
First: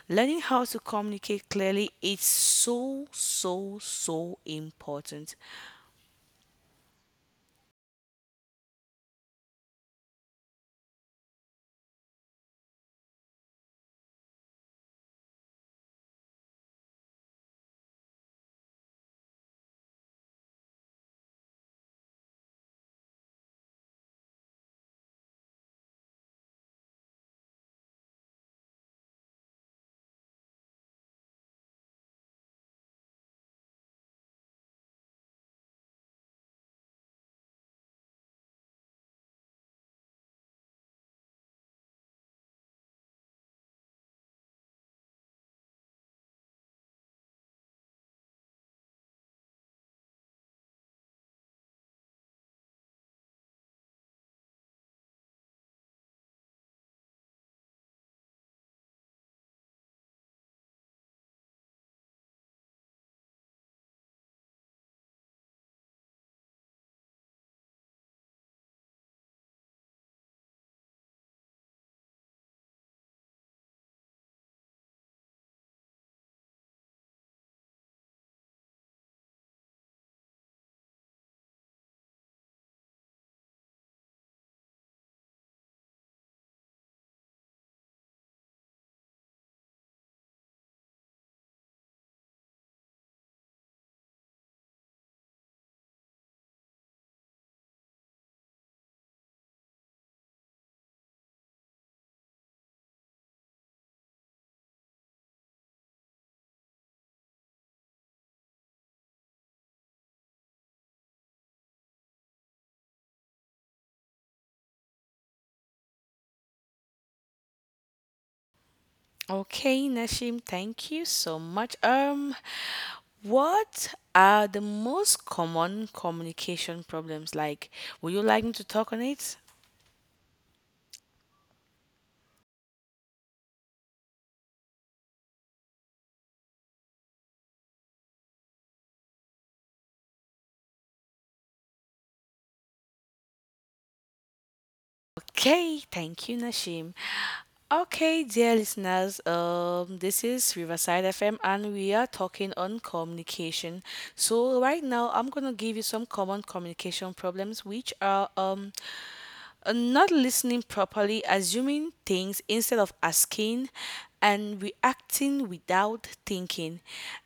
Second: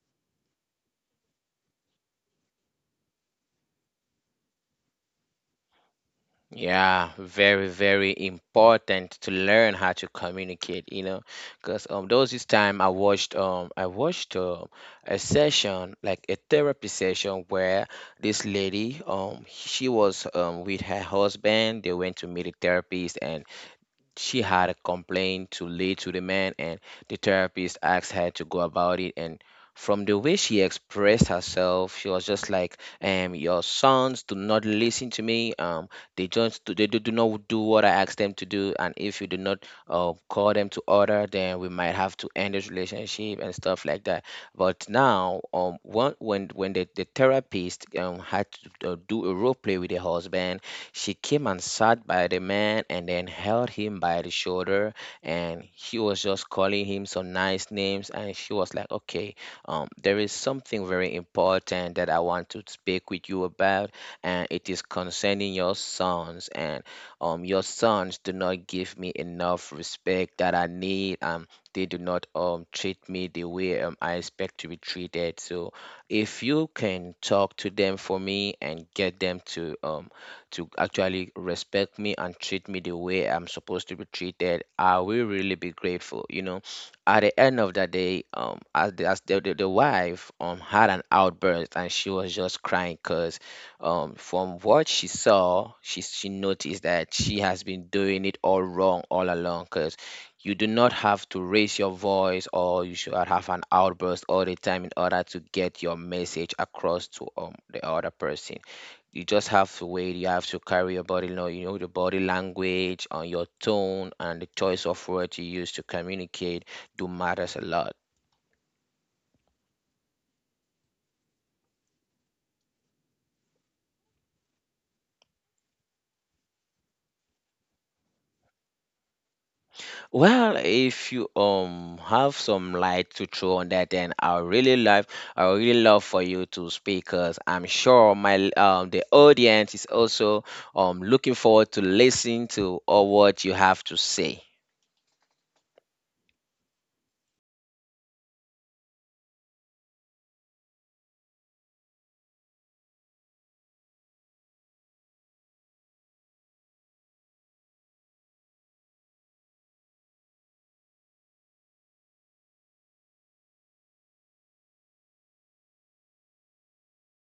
Speaker 2: learning how to communicate clearly is so, so, so important.
Speaker 1: Yeah, very, very important to learn how to communicate, you know, because um, those this time I watched um I watched um a session like a therapy session where this lady um she was um with her husband, they went to meet a therapist, and she had a complaint to lead to the man, and the therapist asked her to go about it, and from the way she expressed herself she was just like, um your sons do not listen to me, um they just do, they do do not do what I ask them to do, and if you do not uh, call them to order then we might have to end this relationship and stuff like that. But now um when when, when the, the therapist um had to uh, do a role play with the husband, she came and sat by the man and then held him by the shoulder, and he was just calling him some nice names, and she was like, "Okay, um there is something very important that I want to speak with you about, and it is concerning your sons, and um your sons do not give me enough respect that I need. um they do not um treat me the way um, I expect to be treated. So if you can talk to them for me and get them to um to actually respect me and treat me the way I'm supposed to be treated, I will really be grateful. You know, at the end of the day, um, as the, as the, the, the wife um had an outburst and she was just crying because um from what she saw, she she noticed that she has been doing it all wrong all along because you do not have to raise your voice or you should not have an outburst all the time in order to get your message across to um, the other person. You just have to wait. You have to carry your body, you know, you know, the body language and your tone and the choice of words you use to communicate do matters a lot.
Speaker 2: Okay, Nashim, thank you so much. Um, what are the most common communication problems like? Would you like me to talk on it?
Speaker 1: Well, if you um have some light to throw on that, then I would really love, I would really love for you to speak, cause I'm sure my um the audience is also um looking forward to listen to all what you have to say.
Speaker 2: Okay, thank you, Nashim. Okay, dear listeners, um, this is Riverside F M and we are talking on communication. So right now I'm gonna give you some common communication problems, which are um uh, not listening properly, assuming things instead of asking, and reacting without thinking.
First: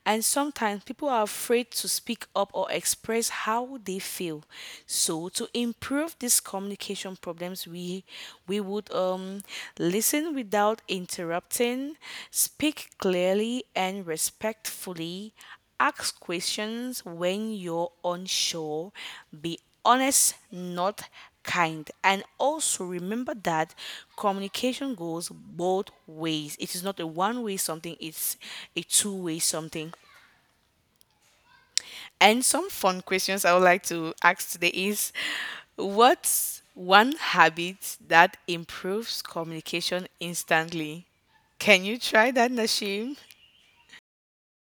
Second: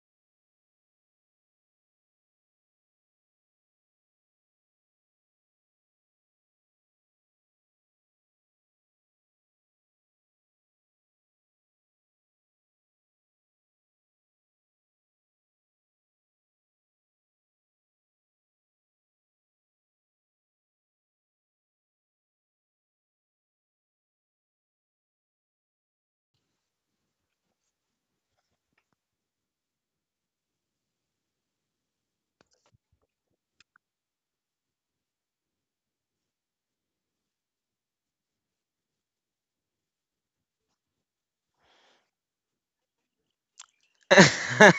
Speaker 2: And sometimes people are afraid to speak up or express how they feel. So to improve these communication problems, we we would um, listen without interrupting, speak clearly and respectfully. Ask questions when you're unsure. Be honest, not kind. And also remember that communication goes both ways. It is not a one way something, it's a two way something. And some fun questions I would like to ask today is, what's one habit that improves communication instantly? Can you try that, Nashim?
Speaker 1: <laughs>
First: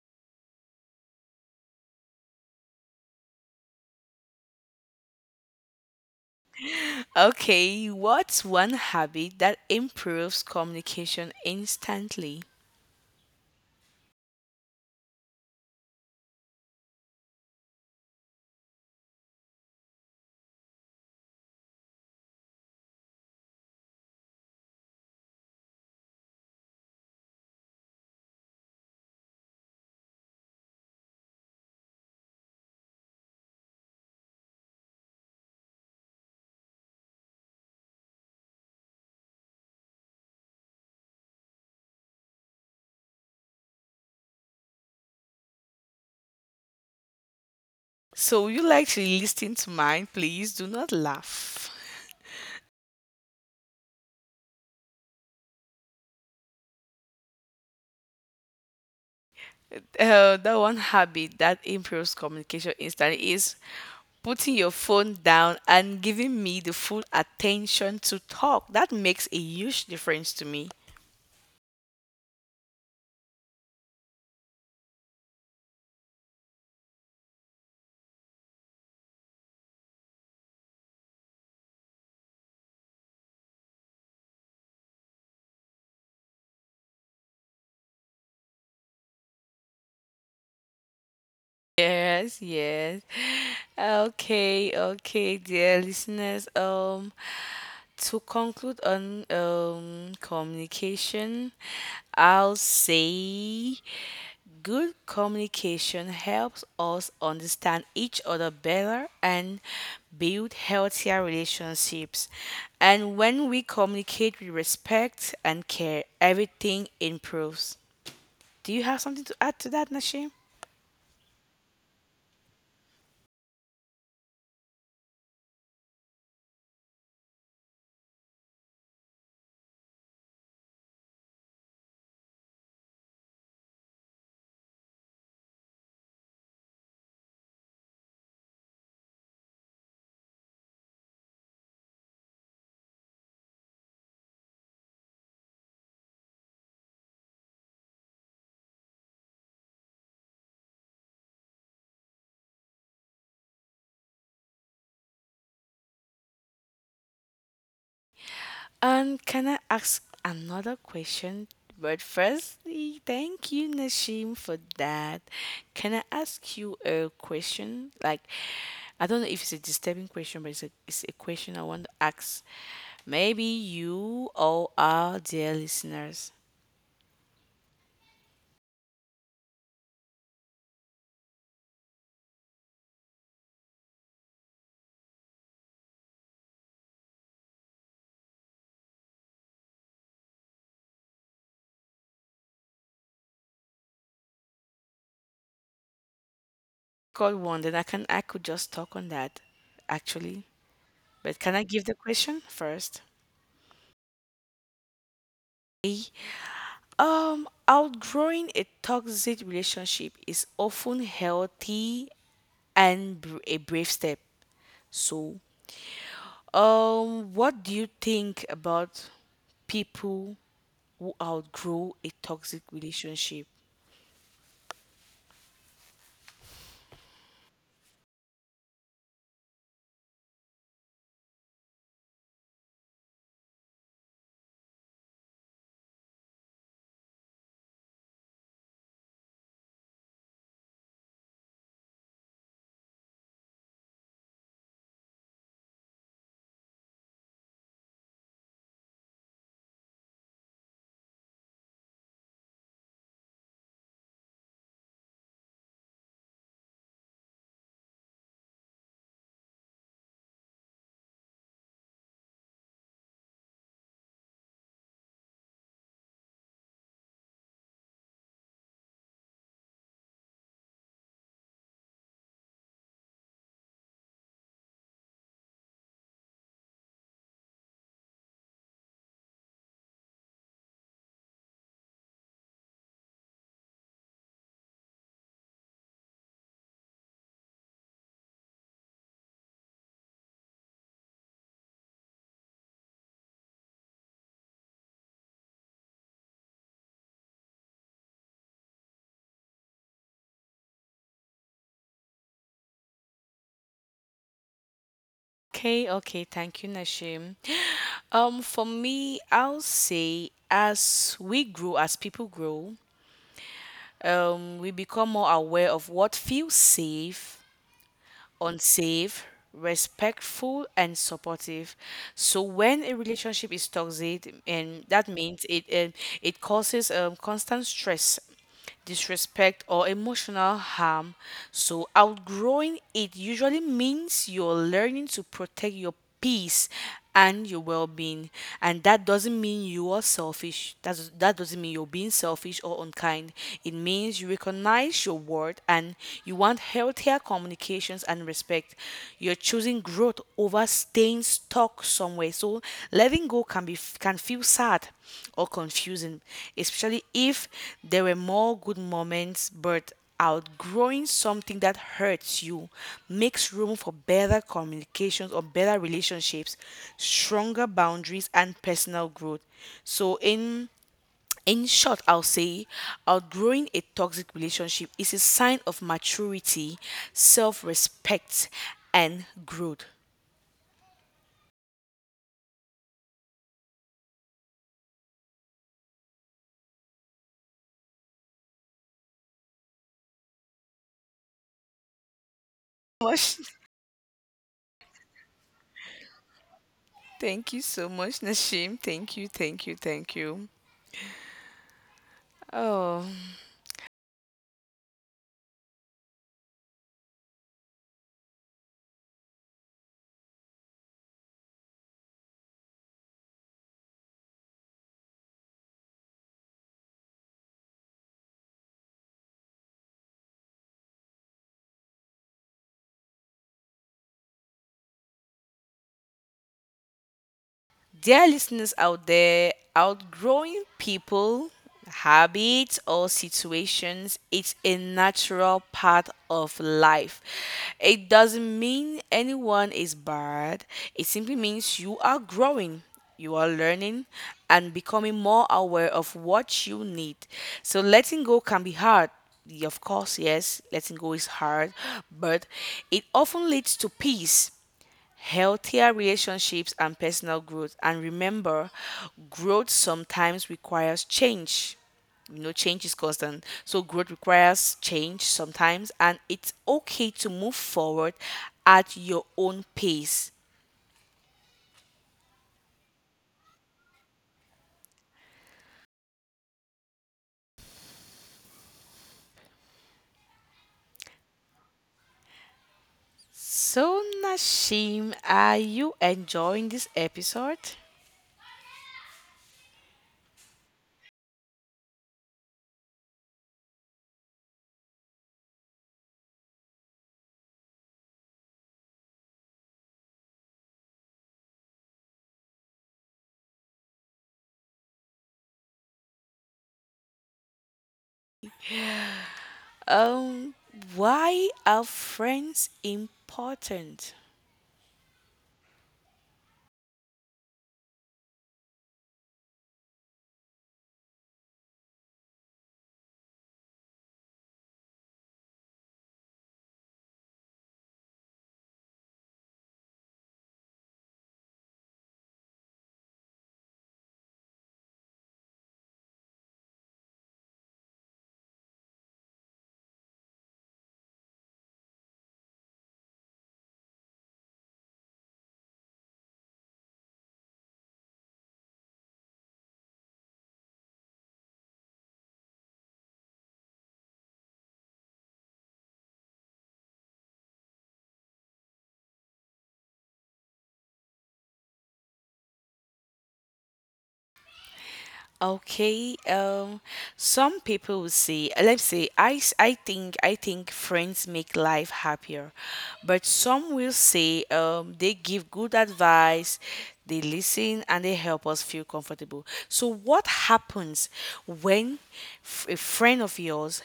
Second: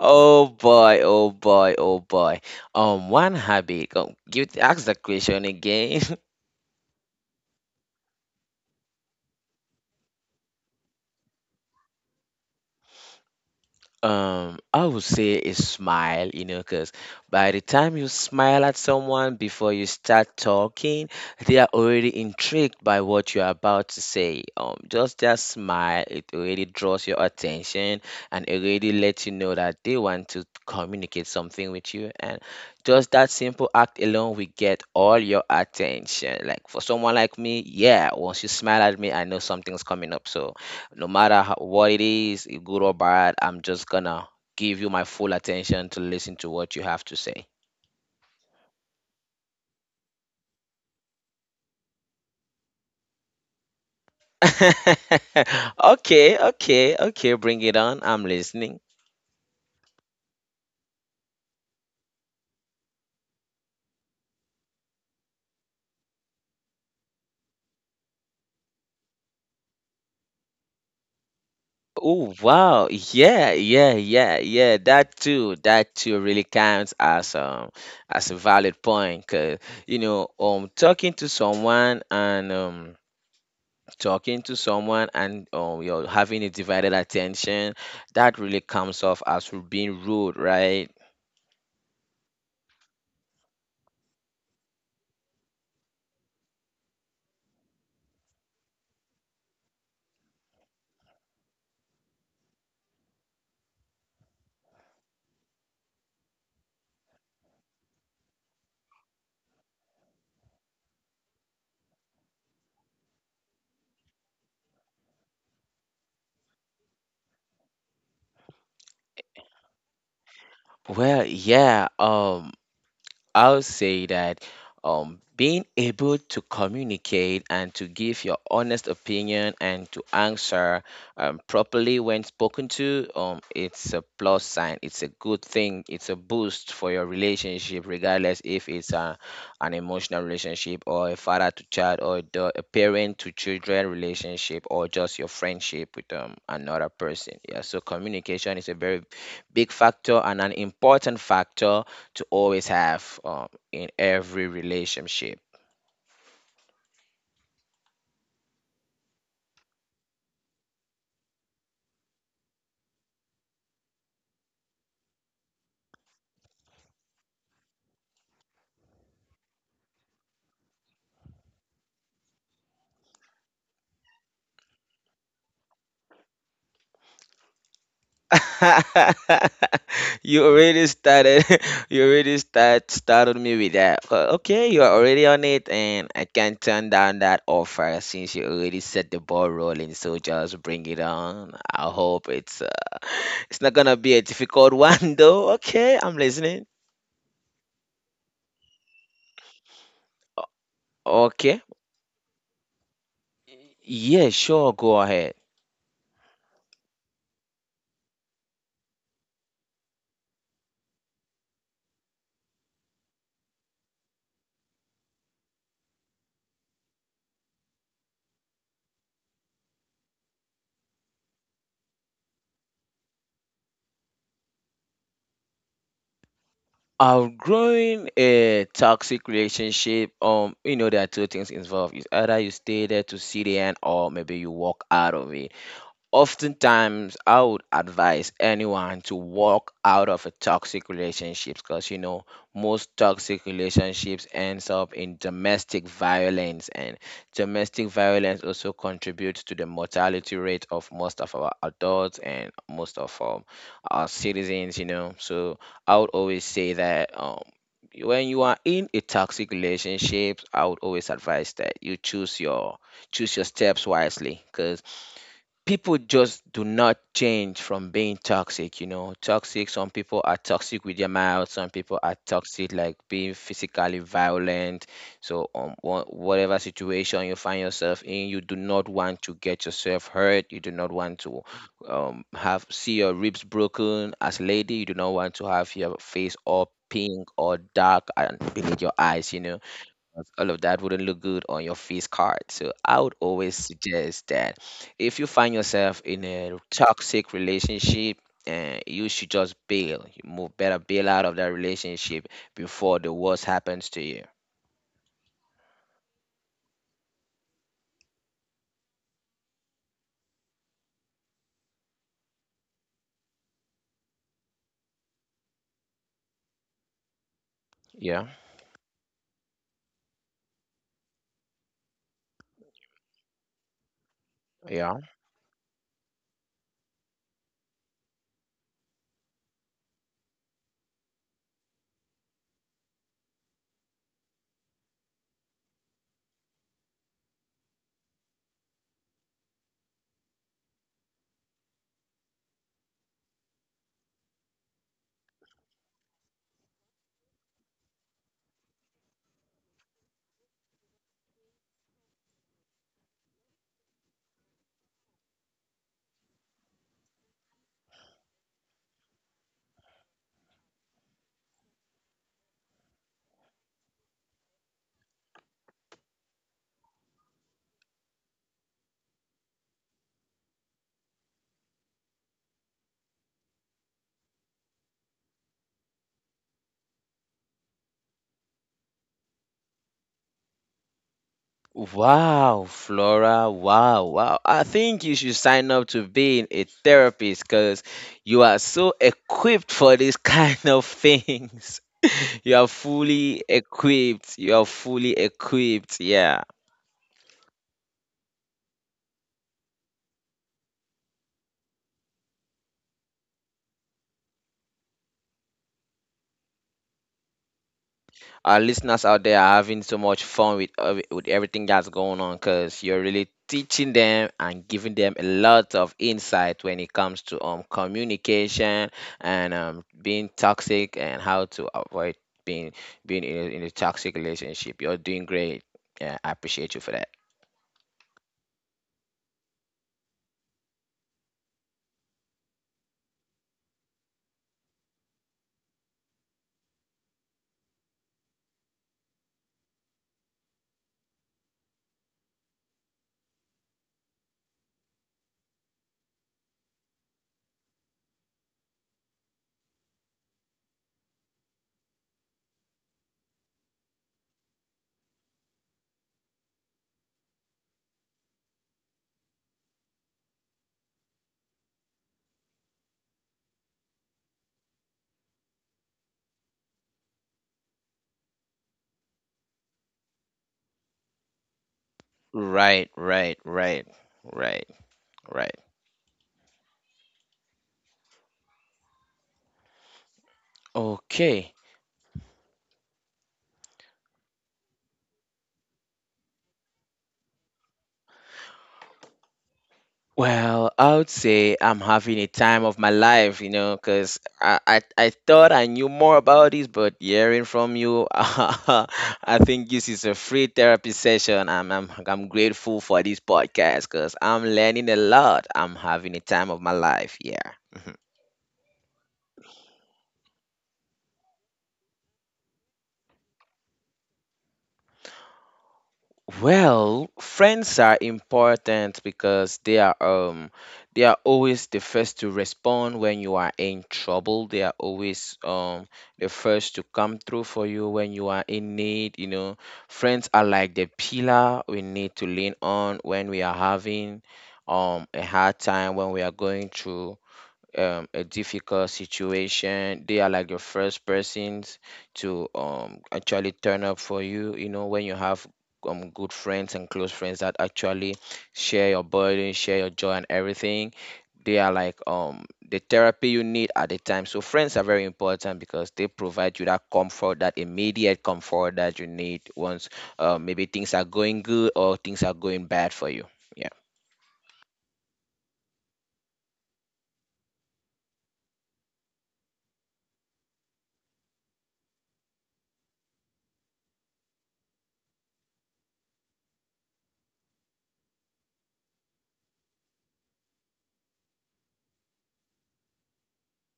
Speaker 1: Oh boy, oh boy, oh boy. Um, one habit. Go, give ask the question again. <laughs>
Speaker 2: Okay, what's one habit that improves communication instantly?
Speaker 1: Um, I would say is smile, you know, because by the time you smile at someone before you start talking, they are already intrigued by what you're about to say. Um, just just smile, it already draws your attention and already lets you know that they want to communicate something with you. And just that simple act alone will get all your attention. Like for someone like me, yeah, once you smile at me, I know something's coming up. So no matter how, what it is, eh, good or bad, I'm just gonna give you my full attention to listen to what you have to say.
Speaker 2: So, would you like to listen to mine? Please do not laugh.
Speaker 1: <laughs> Okay, okay, okay, bring it on. I'm listening.
Speaker 2: Uh, that one habit that improves communication instantly is putting your phone down and giving me the full attention to talk. That makes a huge difference to me.
Speaker 1: Oh, wow. Yeah, yeah, yeah, yeah. That too, that too really counts as um as a valid point, 'cause you know, um talking to someone and um talking to someone and um you're having a divided attention, that really comes off as being rude, right?
Speaker 2: Yes, yes. Okay, okay, dear listeners. Um, to conclude on um communication, I'll say good communication helps us understand each other better and build healthier relationships. And when we communicate with respect and care, everything improves. Do you have something to add to that, Nashim?
Speaker 1: Well, yeah. Um, I'll say that um, being able to communicate and to give your honest opinion and to answer um, properly when spoken to, um, it's a plus sign. It's a good thing. It's a boost for your relationship, regardless if it's a, an emotional relationship or a father to child or the, a parent to children relationship or just your friendship with um, another person. Yeah, so communication is a very big factor and an important factor to always have um, in every relationship.
Speaker 2: And can I ask another question? But firstly, thank you, Nashim, for that. Can I ask you a question? Like, I don't know if it's a disturbing question, but it's a, it's a question I want to ask. Maybe you or our dear listeners
Speaker 1: <laughs> You already started. <laughs> You already start started me with that. Uh, Okay, you are already on it, and I can't turn down that offer since you already set the ball rolling. So just bring it on. I hope it's uh, <laughs> it's not gonna be a difficult <laughs> one though. Okay, I'm listening.
Speaker 2: got one, then I can I could just talk on that, actually. But can I
Speaker 1: Okay,
Speaker 2: give the question first?
Speaker 1: yeah, sure, go ahead.
Speaker 2: Okay. Um, outgrowing a toxic relationship is often healthy and br- a brave step. So, um, what do you think about people who outgrow a toxic relationship?
Speaker 1: Outgrowing a toxic relationship, um you know, there are two things involved: is either you stay there to see the end or maybe you walk out of it. Oftentimes I would advise anyone to walk out of a toxic relationships, because you know most toxic relationships ends up in domestic violence, and domestic violence also contributes to the mortality rate of most of our adults and most of um, our citizens, you know. So I would always say that um when you are in a toxic relationship, I would always advise that you choose your choose your steps wisely, because people just do not change from being toxic, you know. Toxic, some people are toxic with their mouth, some people are toxic like being physically violent. So um, wha- whatever situation you find yourself in, you do not want to get yourself hurt, you do not want to um, have see your ribs broken as a lady, you do not want to have your face all pink or dark and beneath your eyes, you know, because all of that wouldn't look good on your face card. So I would always suggest that if you find yourself in a toxic relationship, and you should just bail. You move better bail out of that relationship before the worst happens to you.
Speaker 2: Okay, okay, thank you, Nashim. <gasps> <sighs> Um, for me, I'll say as we grow, as people grow, um, we become more aware of what feels safe,
Speaker 1: Yeah,
Speaker 2: unsafe, respectful, and supportive. So when a relationship is toxic, and that
Speaker 1: yeah.
Speaker 2: means it um, it causes um, constant stress, disrespect, or emotional harm. So outgrowing it usually means you're learning to protect your peace and your well-being, and that doesn't mean you are selfish. That's, that doesn't mean you're being selfish or unkind, it means you recognize your worth, and you want healthier communications and respect. You're choosing growth over staying stuck somewhere. So letting go can be, can feel sad or confusing, especially if there were more good moments, but outgrowing something that hurts you makes room for better communications or better relationships, stronger boundaries and personal growth. So in in short, I'll say outgrowing a toxic relationship is a sign of maturity, self-respect, and growth.
Speaker 1: Wow, Flora. Wow, wow. I think you should sign up to being a therapist, because you are so equipped for this <laughs> kind of things. <laughs> You are
Speaker 2: Much,
Speaker 1: fully equipped. You are fully equipped. Yeah.
Speaker 2: thank you so much, Nashim. Thank you, thank you, thank you. Oh.
Speaker 1: Our listeners out there are having so much fun with uh, with everything that's going on, because you're really teaching them and giving them a lot of insight when it comes to um communication and um being toxic and how to avoid being being in a, in a toxic relationship. You're doing great. Yeah, I appreciate you for that.
Speaker 2: Dear listeners out there, outgrowing people, habits, or situations is a natural part of life. It doesn't mean anyone is bad, it simply means you are growing. You are learning and becoming more aware of what you need. So, letting go can be hard. Y- Of course, yes, letting go is hard, but it often leads to peace, healthier relationships and personal growth. And remember, growth sometimes requires change. You know, change is constant. So, growth requires change sometimes, and it's okay to move forward at your own pace.
Speaker 1: Right, right, right, right, right. Okay.
Speaker 2: So, Nashim, are you enjoying this episode?
Speaker 1: Well, I would say I'm having a time of my life, you know, because I, I, I thought I knew more about this, but hearing from you, <laughs> I think this is a free therapy session. I'm, I'm, I'm grateful for this podcast because I'm learning a lot. I'm having a time of my life. Yeah.
Speaker 2: Um, why are friends important?
Speaker 1: Well, friends are important because they are um they are always the first to respond when you are in trouble. They are always um the first to come through for you when you are in need, you know. Friends are like the pillar we need to lean on when we are having um a hard time, when we are going through um, a difficult situation. They are like your first persons to um, actually turn up for you. You know, when you have um, good friends and close friends that actually share your burden, share your joy, and everything, they are like um, the therapy you need at the time. So friends are very important because they provide you that comfort, that immediate comfort that you need once uh, maybe things are going good or things are going bad for you. Yeah.
Speaker 2: Okay, um, some people will say, let's say, I, s- I think, I think friends make life happier, but some will say, um, they give good advice, they listen, and they help us feel comfortable. So, what happens when f- a friend of yours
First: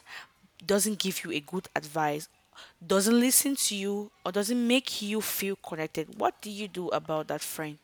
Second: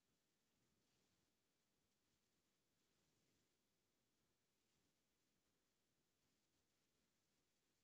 Speaker 2: doesn't give you a good advice, doesn't listen to you, or doesn't make you feel connected? What do you do about that friend?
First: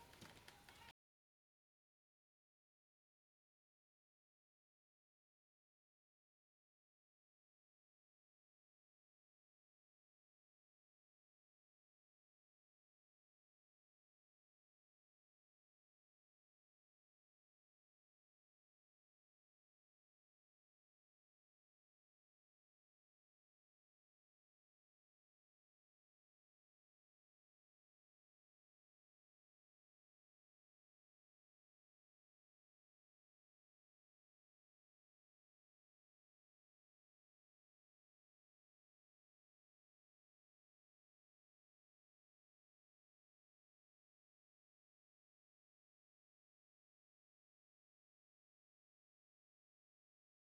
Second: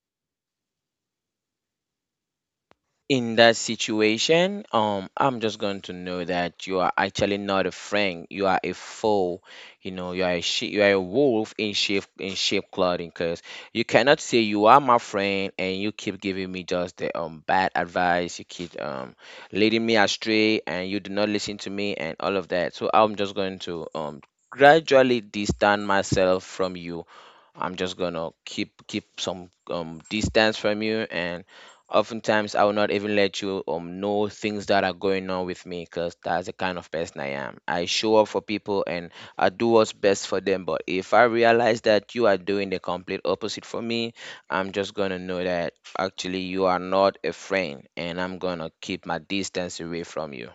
Speaker 1: In that situation, um, I'm just going to know that you are actually not a friend. You are a foe. You know, you are a she- you are a wolf in sheep in sheep clothing. Cause you cannot say you are my friend and you keep giving me just the um bad advice. You keep um leading me astray and you do not listen to me and all of that. So I'm just going to um gradually distance myself from you. I'm just gonna keep keep some um distance from you, and oftentimes I will not even let you um know things that are going on with me, because that's the kind of person I am. I show up for people and I do what's best for them. But if I realize that you are doing the complete opposite for me, I'm just gonna know that actually you are not a friend and I'm gonna keep my distance away from you.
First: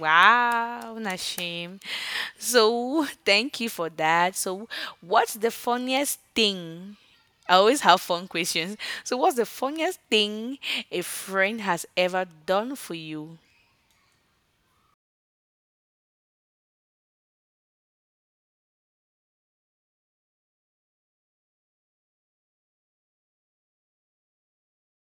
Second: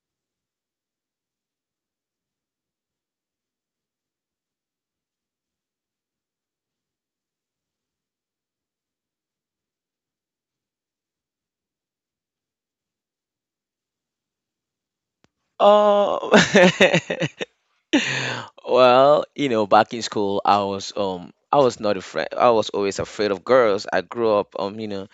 Speaker 2: Wow, Nashim. So, <laughs> thank you for that. So, what's the funniest thing? I always have fun questions. So, what's the funniest thing a friend has ever done for you?
Speaker 1: Oh, <laughs> well, you know, back in school, I was um, I was not afraid. I was always afraid of girls. I grew up um, you know,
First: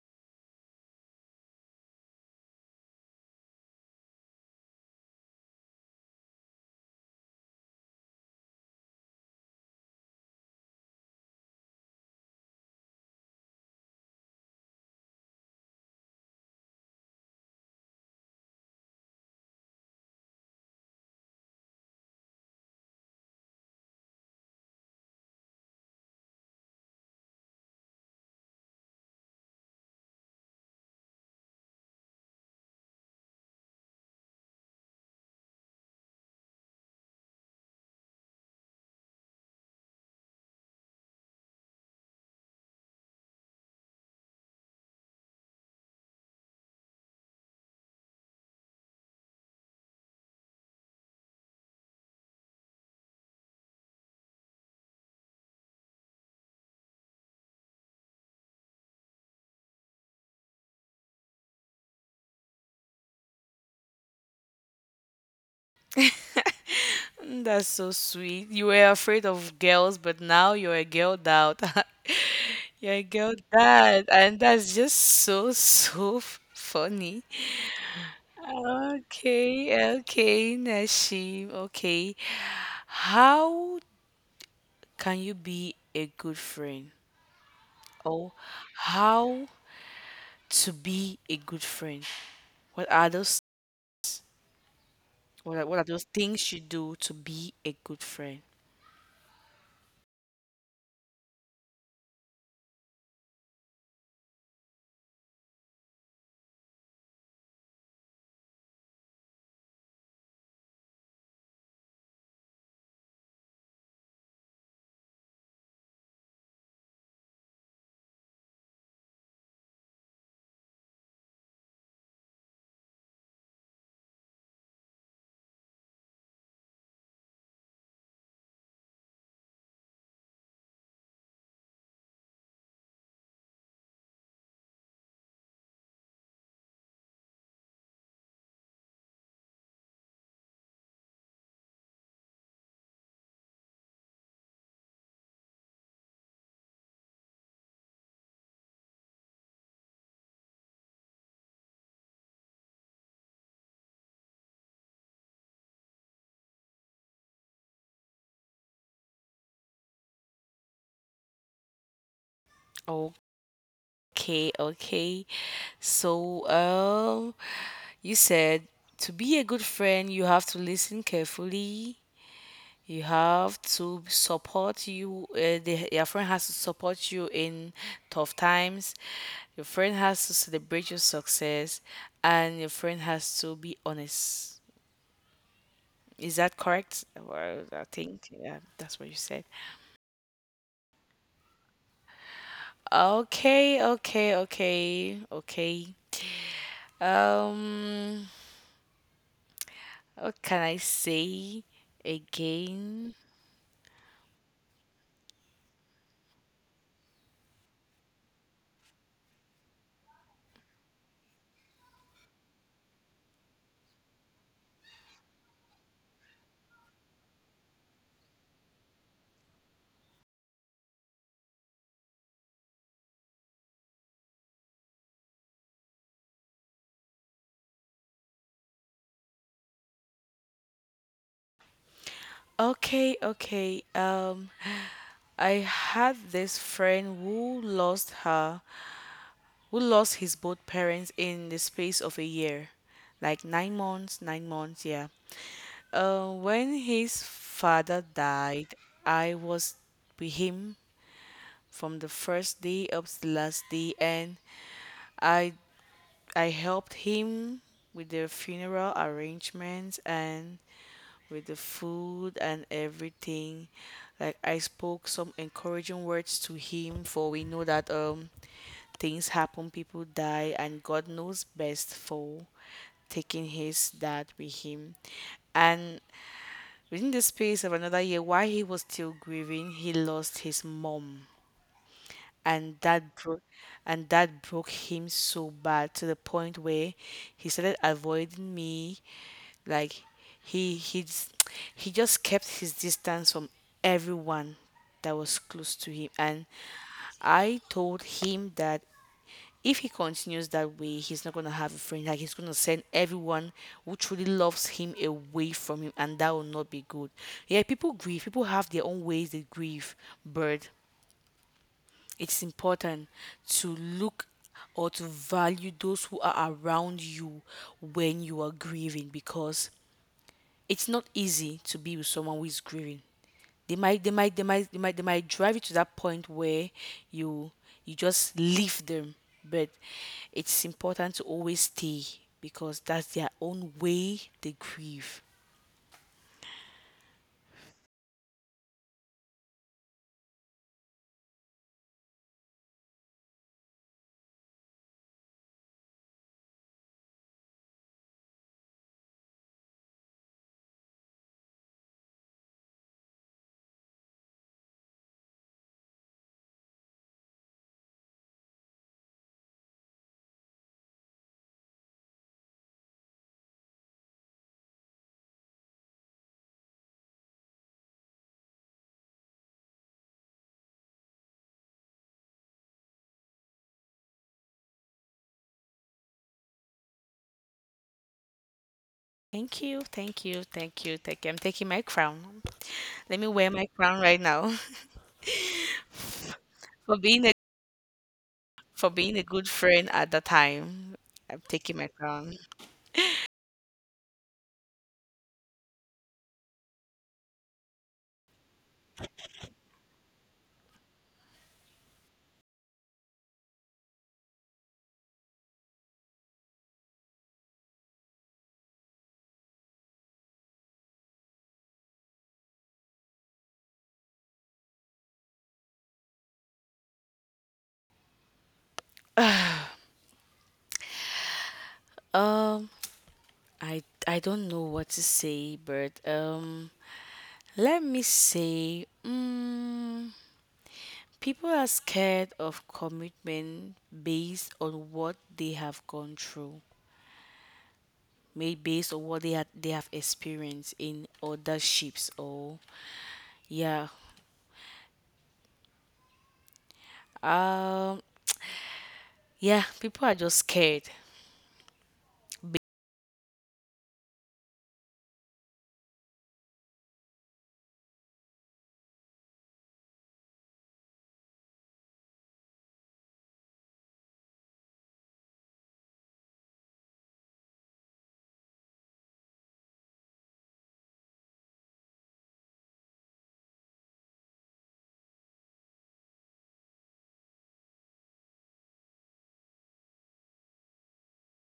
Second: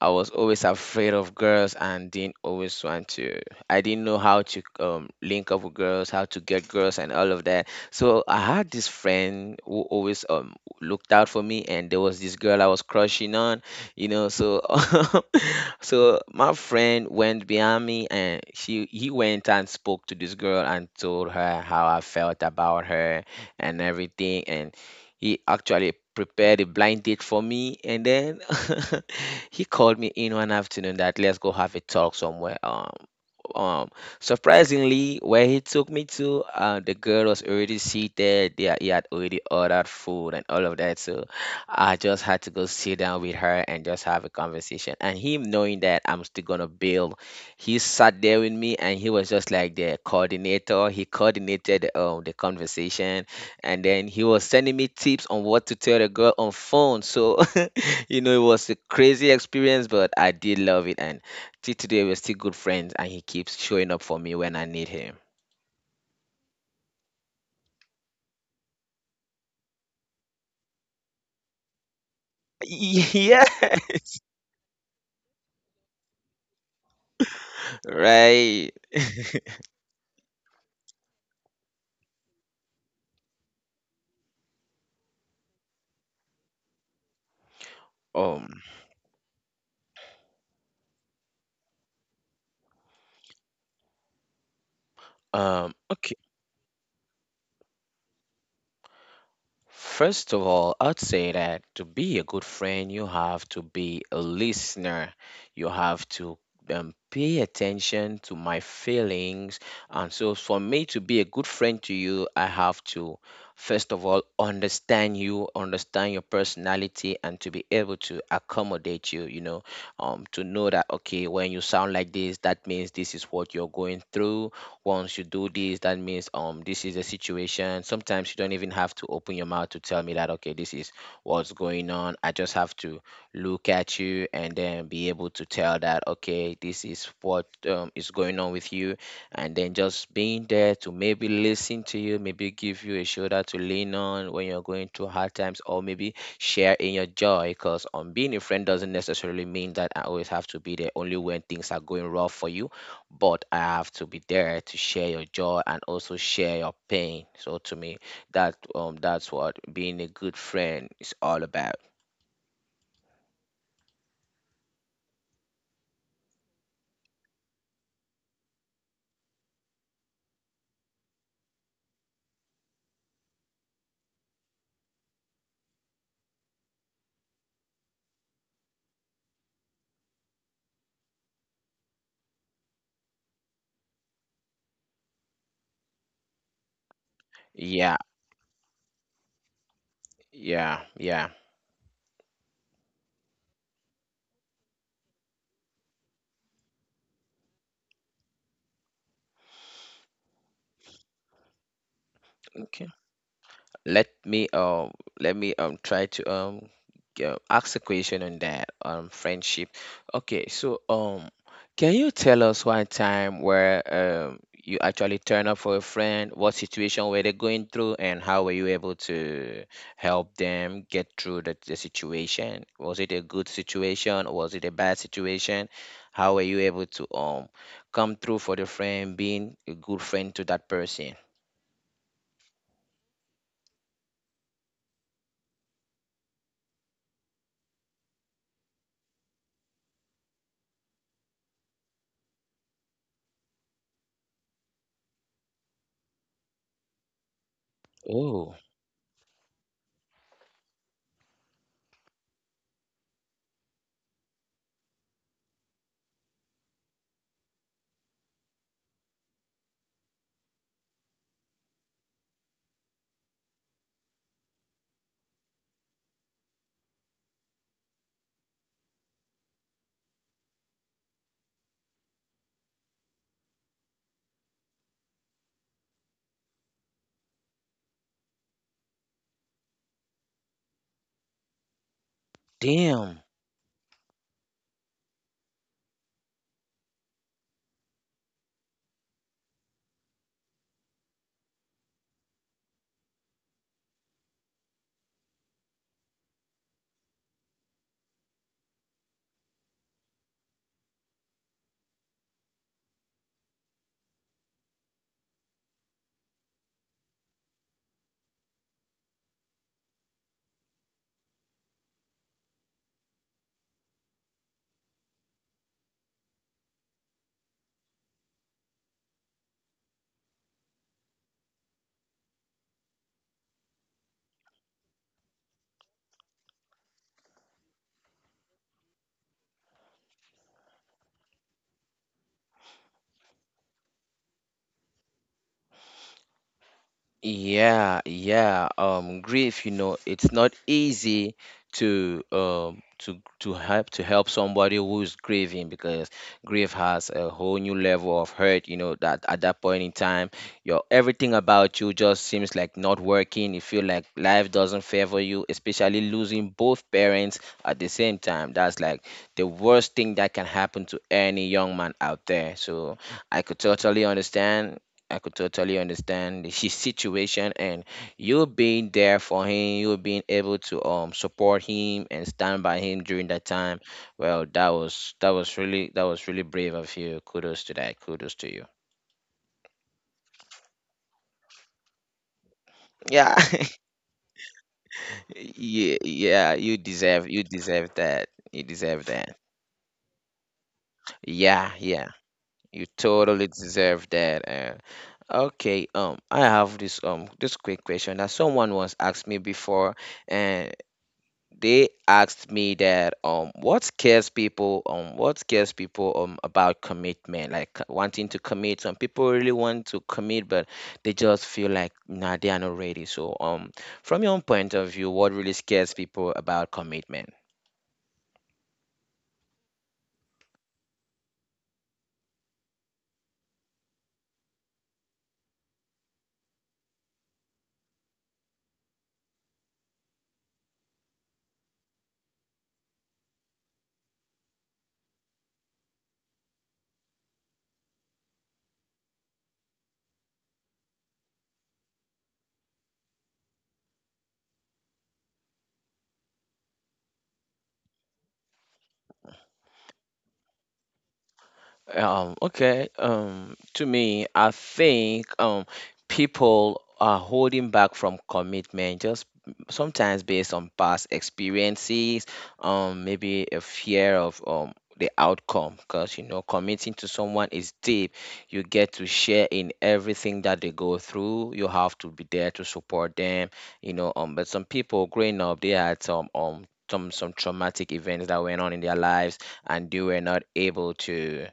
Speaker 1: I was always afraid of girls and didn't always want to. I didn't know how to um link up with girls, how to get girls, and all of that. So I had this friend who always um looked out for me, and there was this girl I was crushing on, you know. So <laughs> so my friend went behind me and she he went and spoke to this girl and told her how I felt about her and everything, and he actually prepared a blind date for me, and then <laughs> he called me in one afternoon that let's go have a talk somewhere um um surprisingly where he took me to, uh, the girl was already seated there, he had already ordered food and all of that. So I just had to go sit down with her and just have a conversation. And him knowing that I'm still gonna bail, he sat there with me and he was just like the coordinator. He coordinated um the conversation, and then he was sending me tips on what to tell the girl on phone. So <laughs> you know it was a crazy experience, but I did love it, and till today we're still good friends and he keeps showing up for me when I need him.
Speaker 2: <laughs> That's so sweet. You were afraid of girls, but now you're a girl dad. <laughs> You're a
Speaker 1: <laughs>
Speaker 2: girl
Speaker 1: Yeah. <laughs>
Speaker 2: dad, and that's just so, so f- funny.
Speaker 1: Right.
Speaker 2: Ah, okay, okay, Nashim. Okay. How can you be a good friend? Or
Speaker 1: Um
Speaker 2: how to be a good friend? What are those, what are,
Speaker 1: um
Speaker 2: what are those
Speaker 1: okay.
Speaker 2: things you do to be a good friend?
Speaker 1: First of all, I'd say that to be a good friend, you have to be a listener. You have to um, pay attention to my feelings. And so, for me to be a good friend to you, I have to, first of all, understand you, understand your personality, and to be able to accommodate you, you know, um, to know that, okay, when you sound like this, that means this is what you're going through. Once you do this, that means um this is the situation. Sometimes you don't even have to open your mouth to tell me that, okay, this is what's going on. I just have to look at you and then be able to tell that, okay, this is what, um, is going on with you. And then just being there to maybe listen to you, maybe give you a shoulder to lean on when you're going through hard times, or maybe share in your joy, because um being a friend doesn't necessarily mean that I always have to be there only when things are going rough for you, but I have to be there to share your joy and also share your pain. So to me, that um that's what being a good friend is all about.
Speaker 2: Okay, okay. So, um, you said to be a good friend, you have to listen carefully. You have to support you. Uh, the, your friend has to support you in tough times. Your friend has to celebrate your success, and your friend has to be honest. Is that correct? Well, I
Speaker 1: Yeah,
Speaker 2: think yeah, that's what you said.
Speaker 1: yeah, yeah.
Speaker 2: Okay, okay, okay, okay. Um, what can I say
Speaker 1: Okay.
Speaker 2: again?
Speaker 1: let me um let me um try to um g- uh, ask a question on that um friendship. Okay, so um can you tell us one time where um you actually turn up for a friend, what situation were they going through, and how were you able to help them get through the, the situation? Was it a good situation or was it a bad situation? How were you able to um come through for the friend, being a good friend to that person?
Speaker 2: Okay, okay. Um, I had this friend who lost her, who lost his both parents in the space of a year, like nine months, nine months, yeah. Uh, when his father
Speaker 1: Oh,
Speaker 2: died, I was with him from the first day up to the last day, and I I helped him with the funeral arrangements and with the food and everything. Like I spoke some encouraging words to him, for we know that um things happen, people die, and God knows best for taking his dad with him. And within the space of another year, while he was still grieving, he lost his mom, and that
Speaker 1: damn.
Speaker 2: broke and that broke him so bad to the point where he started avoiding me, like he he just, he just kept his distance from everyone that was close to him, and I told him that if he continues that way he's not going to have a friend, like he's going to send everyone who truly loves him away from him, and that will not be good. Yeah, people grieve, people have their own ways they grieve. Bird, it's important to look or to value those who are around you when you are grieving, because it's not easy to be with someone who is grieving. They might they might they might they might they might drive you to that point where you you just leave them. But it's important to always stay, because that's their own way they grieve.
Speaker 1: Yeah, yeah. Um, grief, you know, it's not easy to um to to help to help somebody who's grieving, because grief has a whole new level of hurt, you know, that at that point in time, your everything about you just seems like not working. You feel like life doesn't favor you, especially losing both parents at the same time. That's like the worst thing that can happen to any young man out there. So I could totally understand I could totally understand his <laughs> situation, and you being there for him, you being able to um support him and stand by him during that time. Well, that was that was really that was really brave of you. Kudos to that. Kudos to you.
Speaker 2: Thank you, thank you, thank you, thank you. I'm taking my crown. Let me
Speaker 1: Yeah.
Speaker 2: wear my crown right now. <laughs>
Speaker 1: <laughs> yeah, yeah, you
Speaker 2: For being a,
Speaker 1: deserve you deserve that. You
Speaker 2: for
Speaker 1: deserve
Speaker 2: being a
Speaker 1: that.
Speaker 2: good friend at the time. I'm taking
Speaker 1: Yeah,
Speaker 2: my
Speaker 1: yeah.
Speaker 2: crown.
Speaker 1: You totally deserve that. Uh, okay, um I have this um this quick question that someone once asked me before, and they asked me that um what scares people um what scares people um about commitment. Like, c- wanting to commit, some people really want to commit, but they just feel like nah, they are not ready. So um from your own point of view, what really scares people about commitment?
Speaker 2: Um, I I don't know what to say, but um, let me say, mm, people are scared of commitment based on what they have gone through, made based on what they had they have experienced in other ships, or yeah, um, yeah, people are just scared.
Speaker 1: Um, okay. Um, to me, I think um, people are holding back from commitment just sometimes based on past experiences, um, maybe a fear of um, the outcome. Because, you know, committing to someone is deep. You get to share in everything that they go through. You have to be there to support them, you know. Um, but some people growing up, they had some um some some traumatic events that went on in their lives, and they were not able to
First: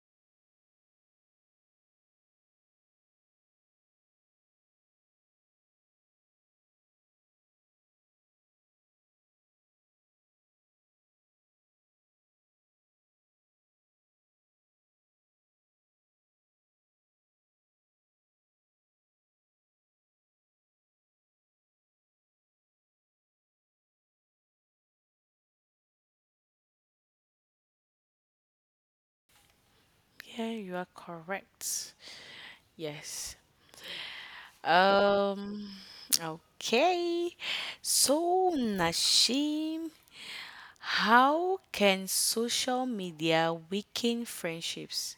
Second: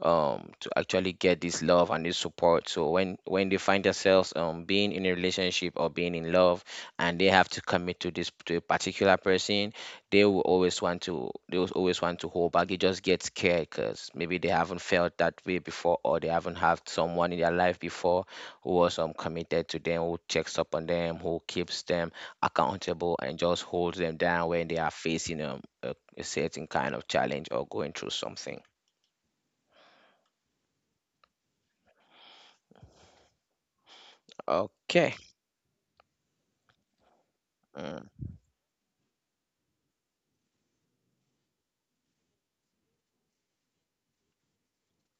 Speaker 1: um to actually get this love and this support. So when when they find themselves um being in a relationship or being in love, and they have to commit to this to a particular person, they will always want to they will always want to hold back. They just get scared, because maybe they haven't felt that way before, or they haven't had someone in their life before who was um committed to them, who checks up on them, who keeps them accountable, and just holds them down when they are facing um, a, a certain kind of challenge or going through something.
Speaker 2: Yeah, you are correct. Yes.
Speaker 1: Okay.
Speaker 2: Um, okay.
Speaker 1: Mm.
Speaker 2: So, Nashim, how can social media weaken friendships?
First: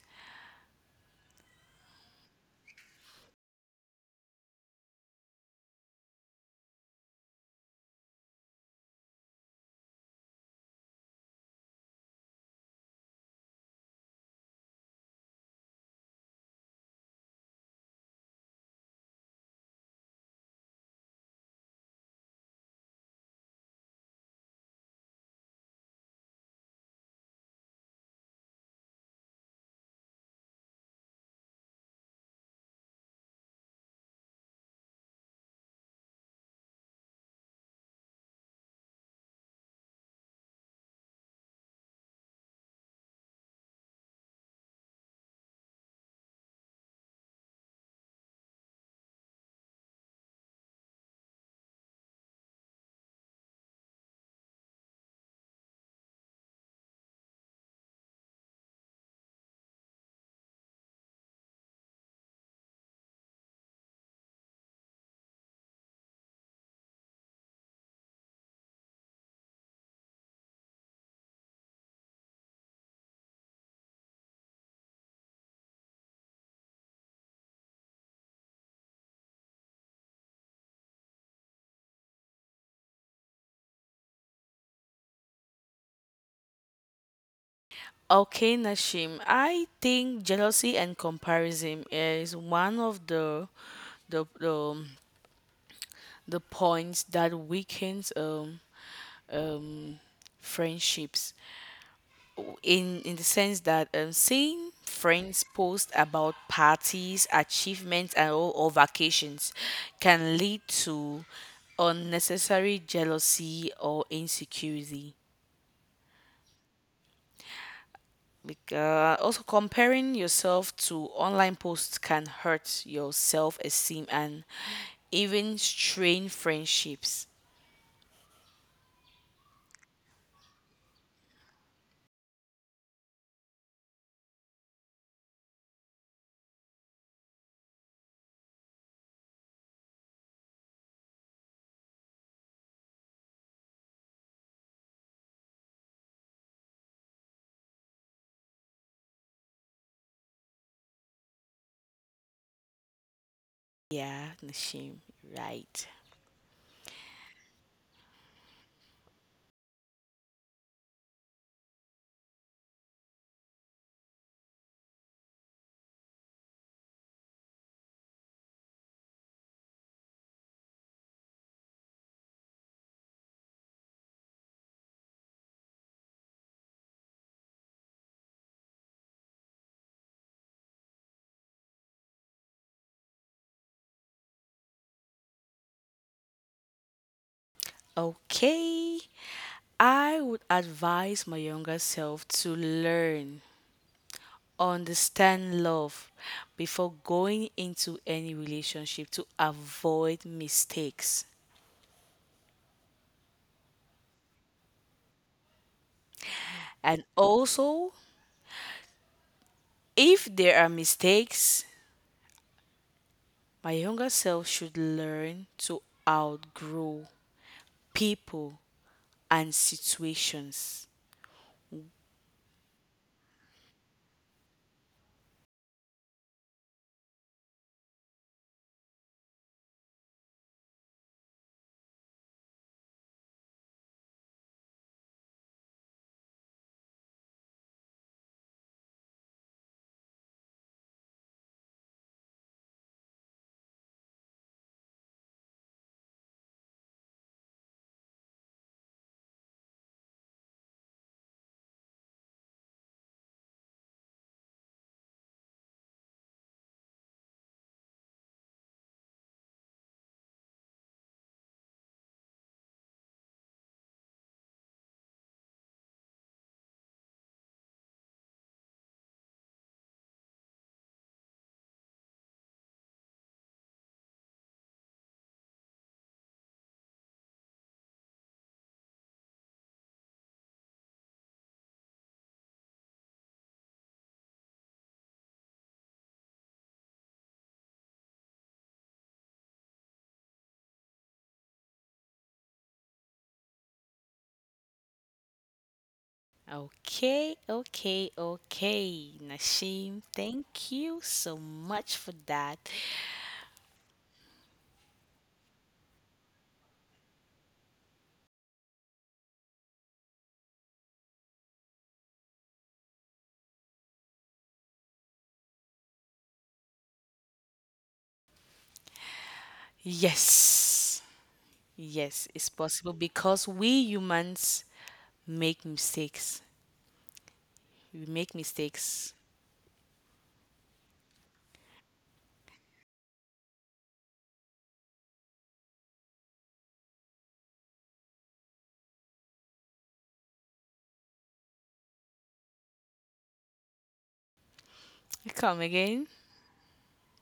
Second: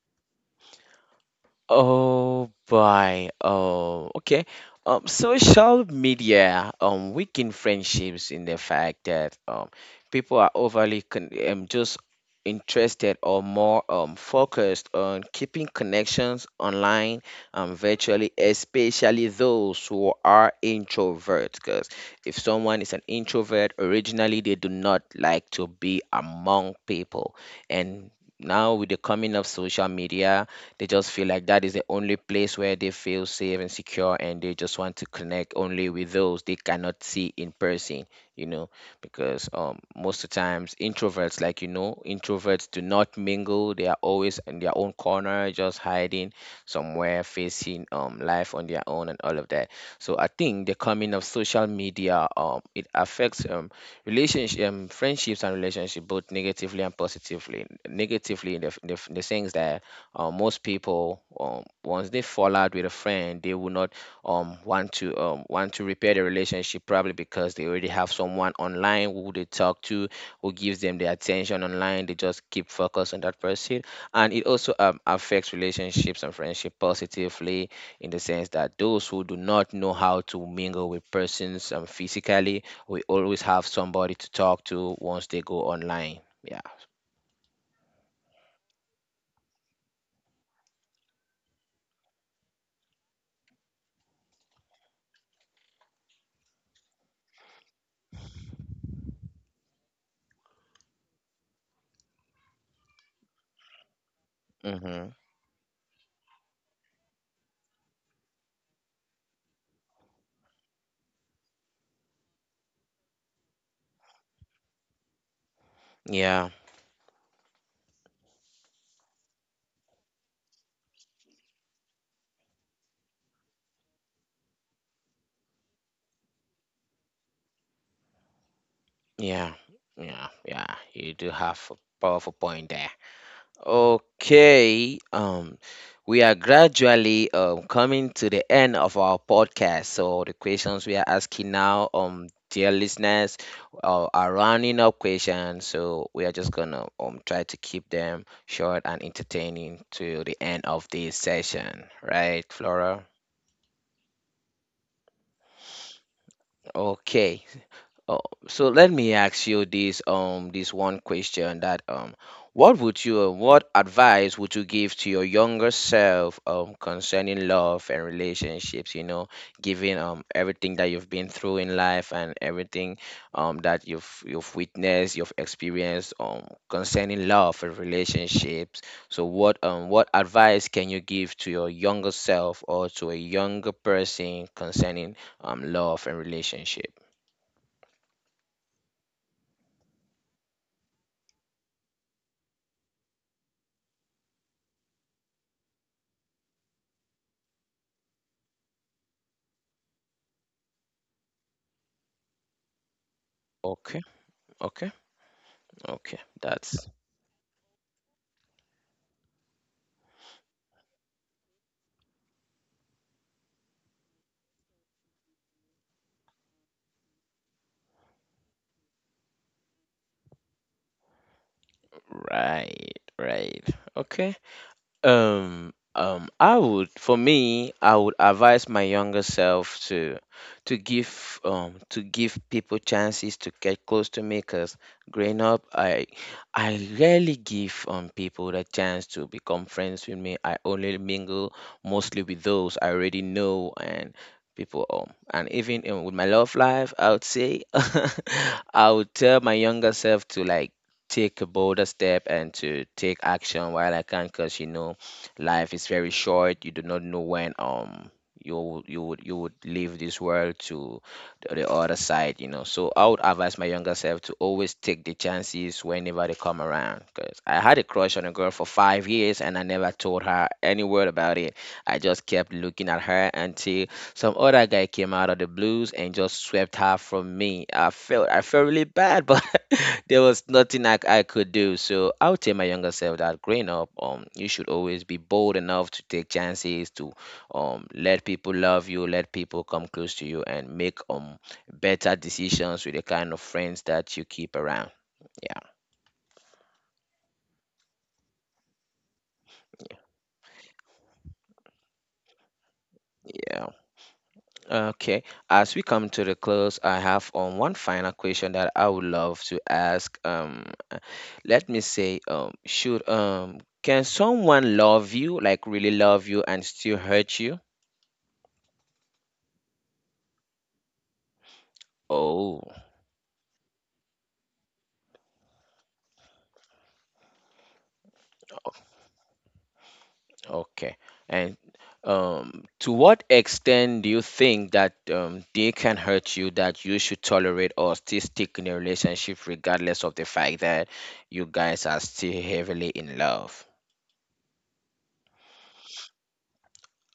Speaker 1: Oh boy. Oh, okay. Um, social media um weaken friendships in the fact that um people are overly con um, just interested or more um focused on keeping connections online, um virtually, especially those who are introverts. Because if someone is an introvert, originally they do not like to be among people, and now with the coming of social media, they just feel like that is the only place where they feel safe and secure, and they just want to connect only with those they cannot see in person, you know. Because um most of the times introverts, like, you know, introverts do not mingle. They are always in their own corner, just hiding somewhere, facing um life on their own, and all of that. So I think the coming of social media, um it affects um relationship um, friendships and relationship both negatively and positively. Negatively in the, f- in the, f- in the sense that uh, most people, um, once they fall out with a friend, they will not um, want to um, want to repair the relationship, probably because they already have someone online who they talk to, who gives them the attention online. They just keep focused on that person. And it also um, affects relationships and friendship positively, in the sense that those who do not know how to mingle with persons um, physically, we always have somebody to talk to once they go online. Yeah.
Speaker 2: Okay, Nashim, I think jealousy and comparison is one of the the the, um, the points that weakens um um friendships, in in the sense that um, seeing
Speaker 1: Mm-hmm.
Speaker 2: friends post about parties, achievements, and all, or vacations, can lead to unnecessary jealousy or insecurity.
Speaker 1: Yeah.
Speaker 2: Because also comparing yourself to online posts can hurt your self esteem and even strain friendships.
Speaker 1: Yeah. Yeah. Yeah. You do have a powerful point there. Okay. Um, we are gradually um coming to the end of our podcast. So the questions we are asking now, um, dear listeners, uh, are running up questions. So we are just gonna um try to keep them short and entertaining to the end of this session. Right, Flora?
Speaker 2: Yeah, Nashim, right.
Speaker 1: Okay. Oh, so let me ask you this um this one question that um what would you uh, what advice would you give to your younger self um concerning love and relationships, you know, given um everything that you've been through in life, and everything um that you've you've witnessed, you've experienced um concerning love and relationships. So what um what advice can you give to your younger self or to a younger person concerning um love and relationship?
Speaker 2: Okay. I would advise my younger self to learn, understand love before going into any relationship to avoid mistakes.
Speaker 1: Okay. Okay, okay, that's
Speaker 2: And also, if there are mistakes, my younger self should learn to outgrow people and situations.
Speaker 1: right, right. Okay. Um, um, I would, for me, I would advise my younger self to to give um to give people chances to get close to me. Cause growing up, I I rarely give um people the chance to become friends with me. I only mingle mostly with those I already know, and people, um and even, um, with my love life, I would say <laughs> I would tell my younger self to, like, take a bolder step and to take action while I can, cause you know, life is very short. You do not know when um you would you would you would leave this world to the the other side, you know. So I would advise my younger self to always take the chances whenever they come around, because I had a crush on a girl for five years and I never told her any word about it. I just kept looking at her until some other guy came out of the blues and just swept her from me. i felt I felt really bad, <laughs> but there was nothing I, I could do. So I would tell my younger self that growing up, um, you should always be bold enough to take chances, to um, let people love you, let people come close to you, and make um better decisions with the kind of friends that you keep around. Yeah,
Speaker 2: Okay, okay, okay. Nashim, thank you so much for that.
Speaker 1: yeah. Okay. As we come to the close, I have um one final question that I would love to ask. Um, uh, let me say, um, should um, can someone love you, like really love you, and still hurt you?
Speaker 2: Yes, yes, it's
Speaker 1: Oh.
Speaker 2: possible because we humans make mistakes. We make mistakes.
Speaker 1: Okay. And um, to what extent do you think that um, they can hurt you that you should tolerate or still stick in a relationship regardless of the fact that you guys are still heavily in love?
Speaker 2: Come again.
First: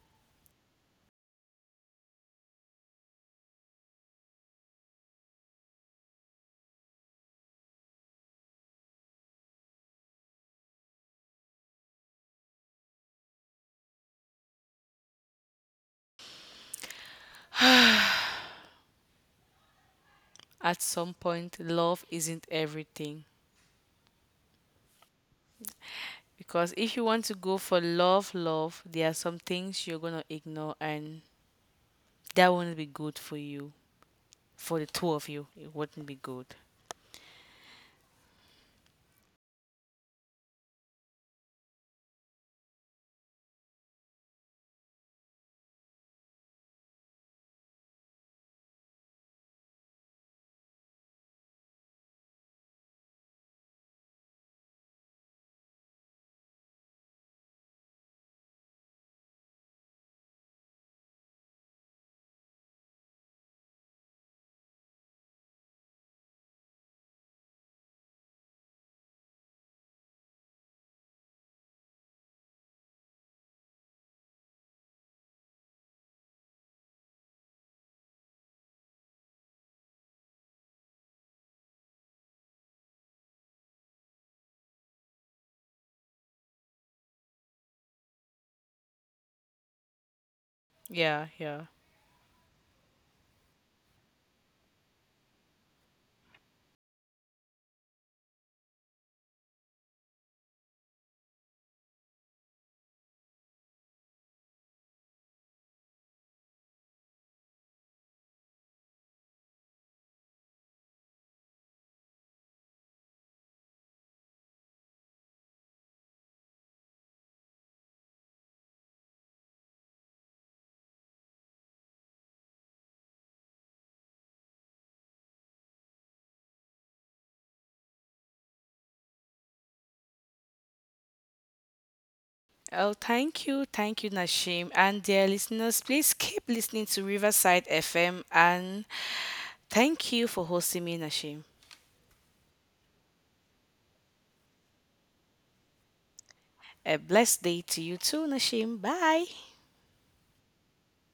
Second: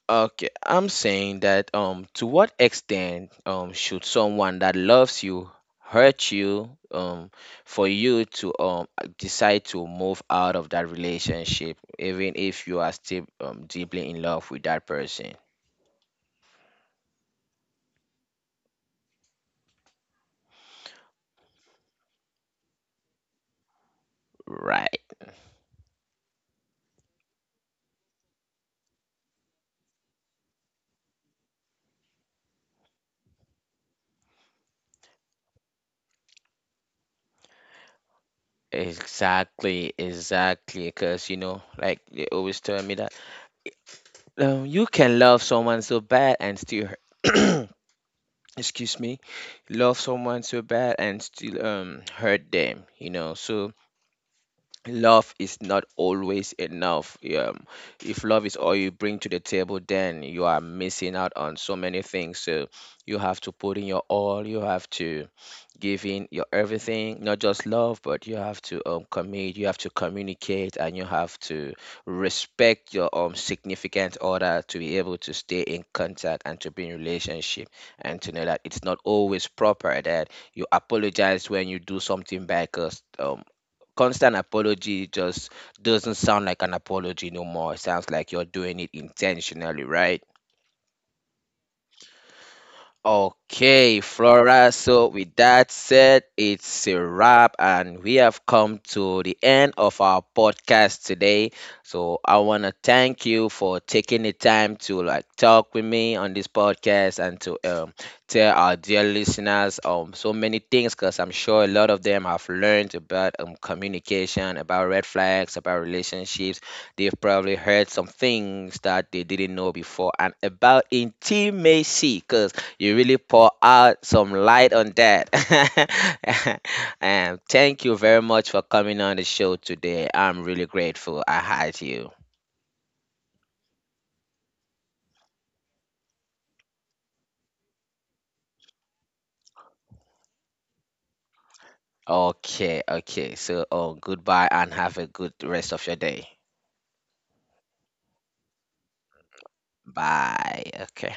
Speaker 1: Okay, I'm saying that, um, to what extent, um, should someone that loves you hurt you, um, for you to, um, decide to move out of that relationship, even if you are still, um, deeply in love with that person?
Speaker 2: At some point, love isn't everything.
Speaker 1: Right.
Speaker 2: Because if you want to go for love, love, there are some things you're going to ignore, and that won't be good for you. For the two of you, it wouldn't be good.
Speaker 1: Exactly, exactly. Because, you know, like they always tell me that um, you can love someone so bad and still hurt. <clears throat> Excuse me, love someone so bad and still um hurt them, you know. So love is not always enough. Um, if love is all you bring to the table, then you are missing out on so many things. So you have to put in your all. You have to give in your everything, not just love, but you have to um, commit. You have to communicate, and you have to respect your um significant other to be able to stay in contact and to be in relationship, and to know that it's not always proper that you apologize when you do something bad. Um, constant apology just doesn't sound like an apology no more. It sounds like you're doing it intentionally, right?
Speaker 2: Yeah, yeah.
Speaker 1: Okay, Flora. So, with that said, it's a wrap, and we have come to the end of our podcast today. So, I want to thank you for taking the time to, like, talk with me on this podcast, and to um, tell our dear listeners um so many things, because I'm sure a lot of them have learned about um communication, about red flags, about relationships. They've probably heard some things that they didn't know before, and about intimacy, because you really pour out some light on that. <laughs> And thank you very much for coming on the show today. I'm really grateful I had you.
Speaker 2: Oh, thank you. Thank you, Nashim. And dear listeners, please keep listening to Riverside F M. And thank you for hosting me, Nashim.
Speaker 1: Okay, okay. So, oh, goodbye and have a good rest of your day.
Speaker 2: A blessed day to you too, Nashim. Bye.
Speaker 1: Bye. Okay.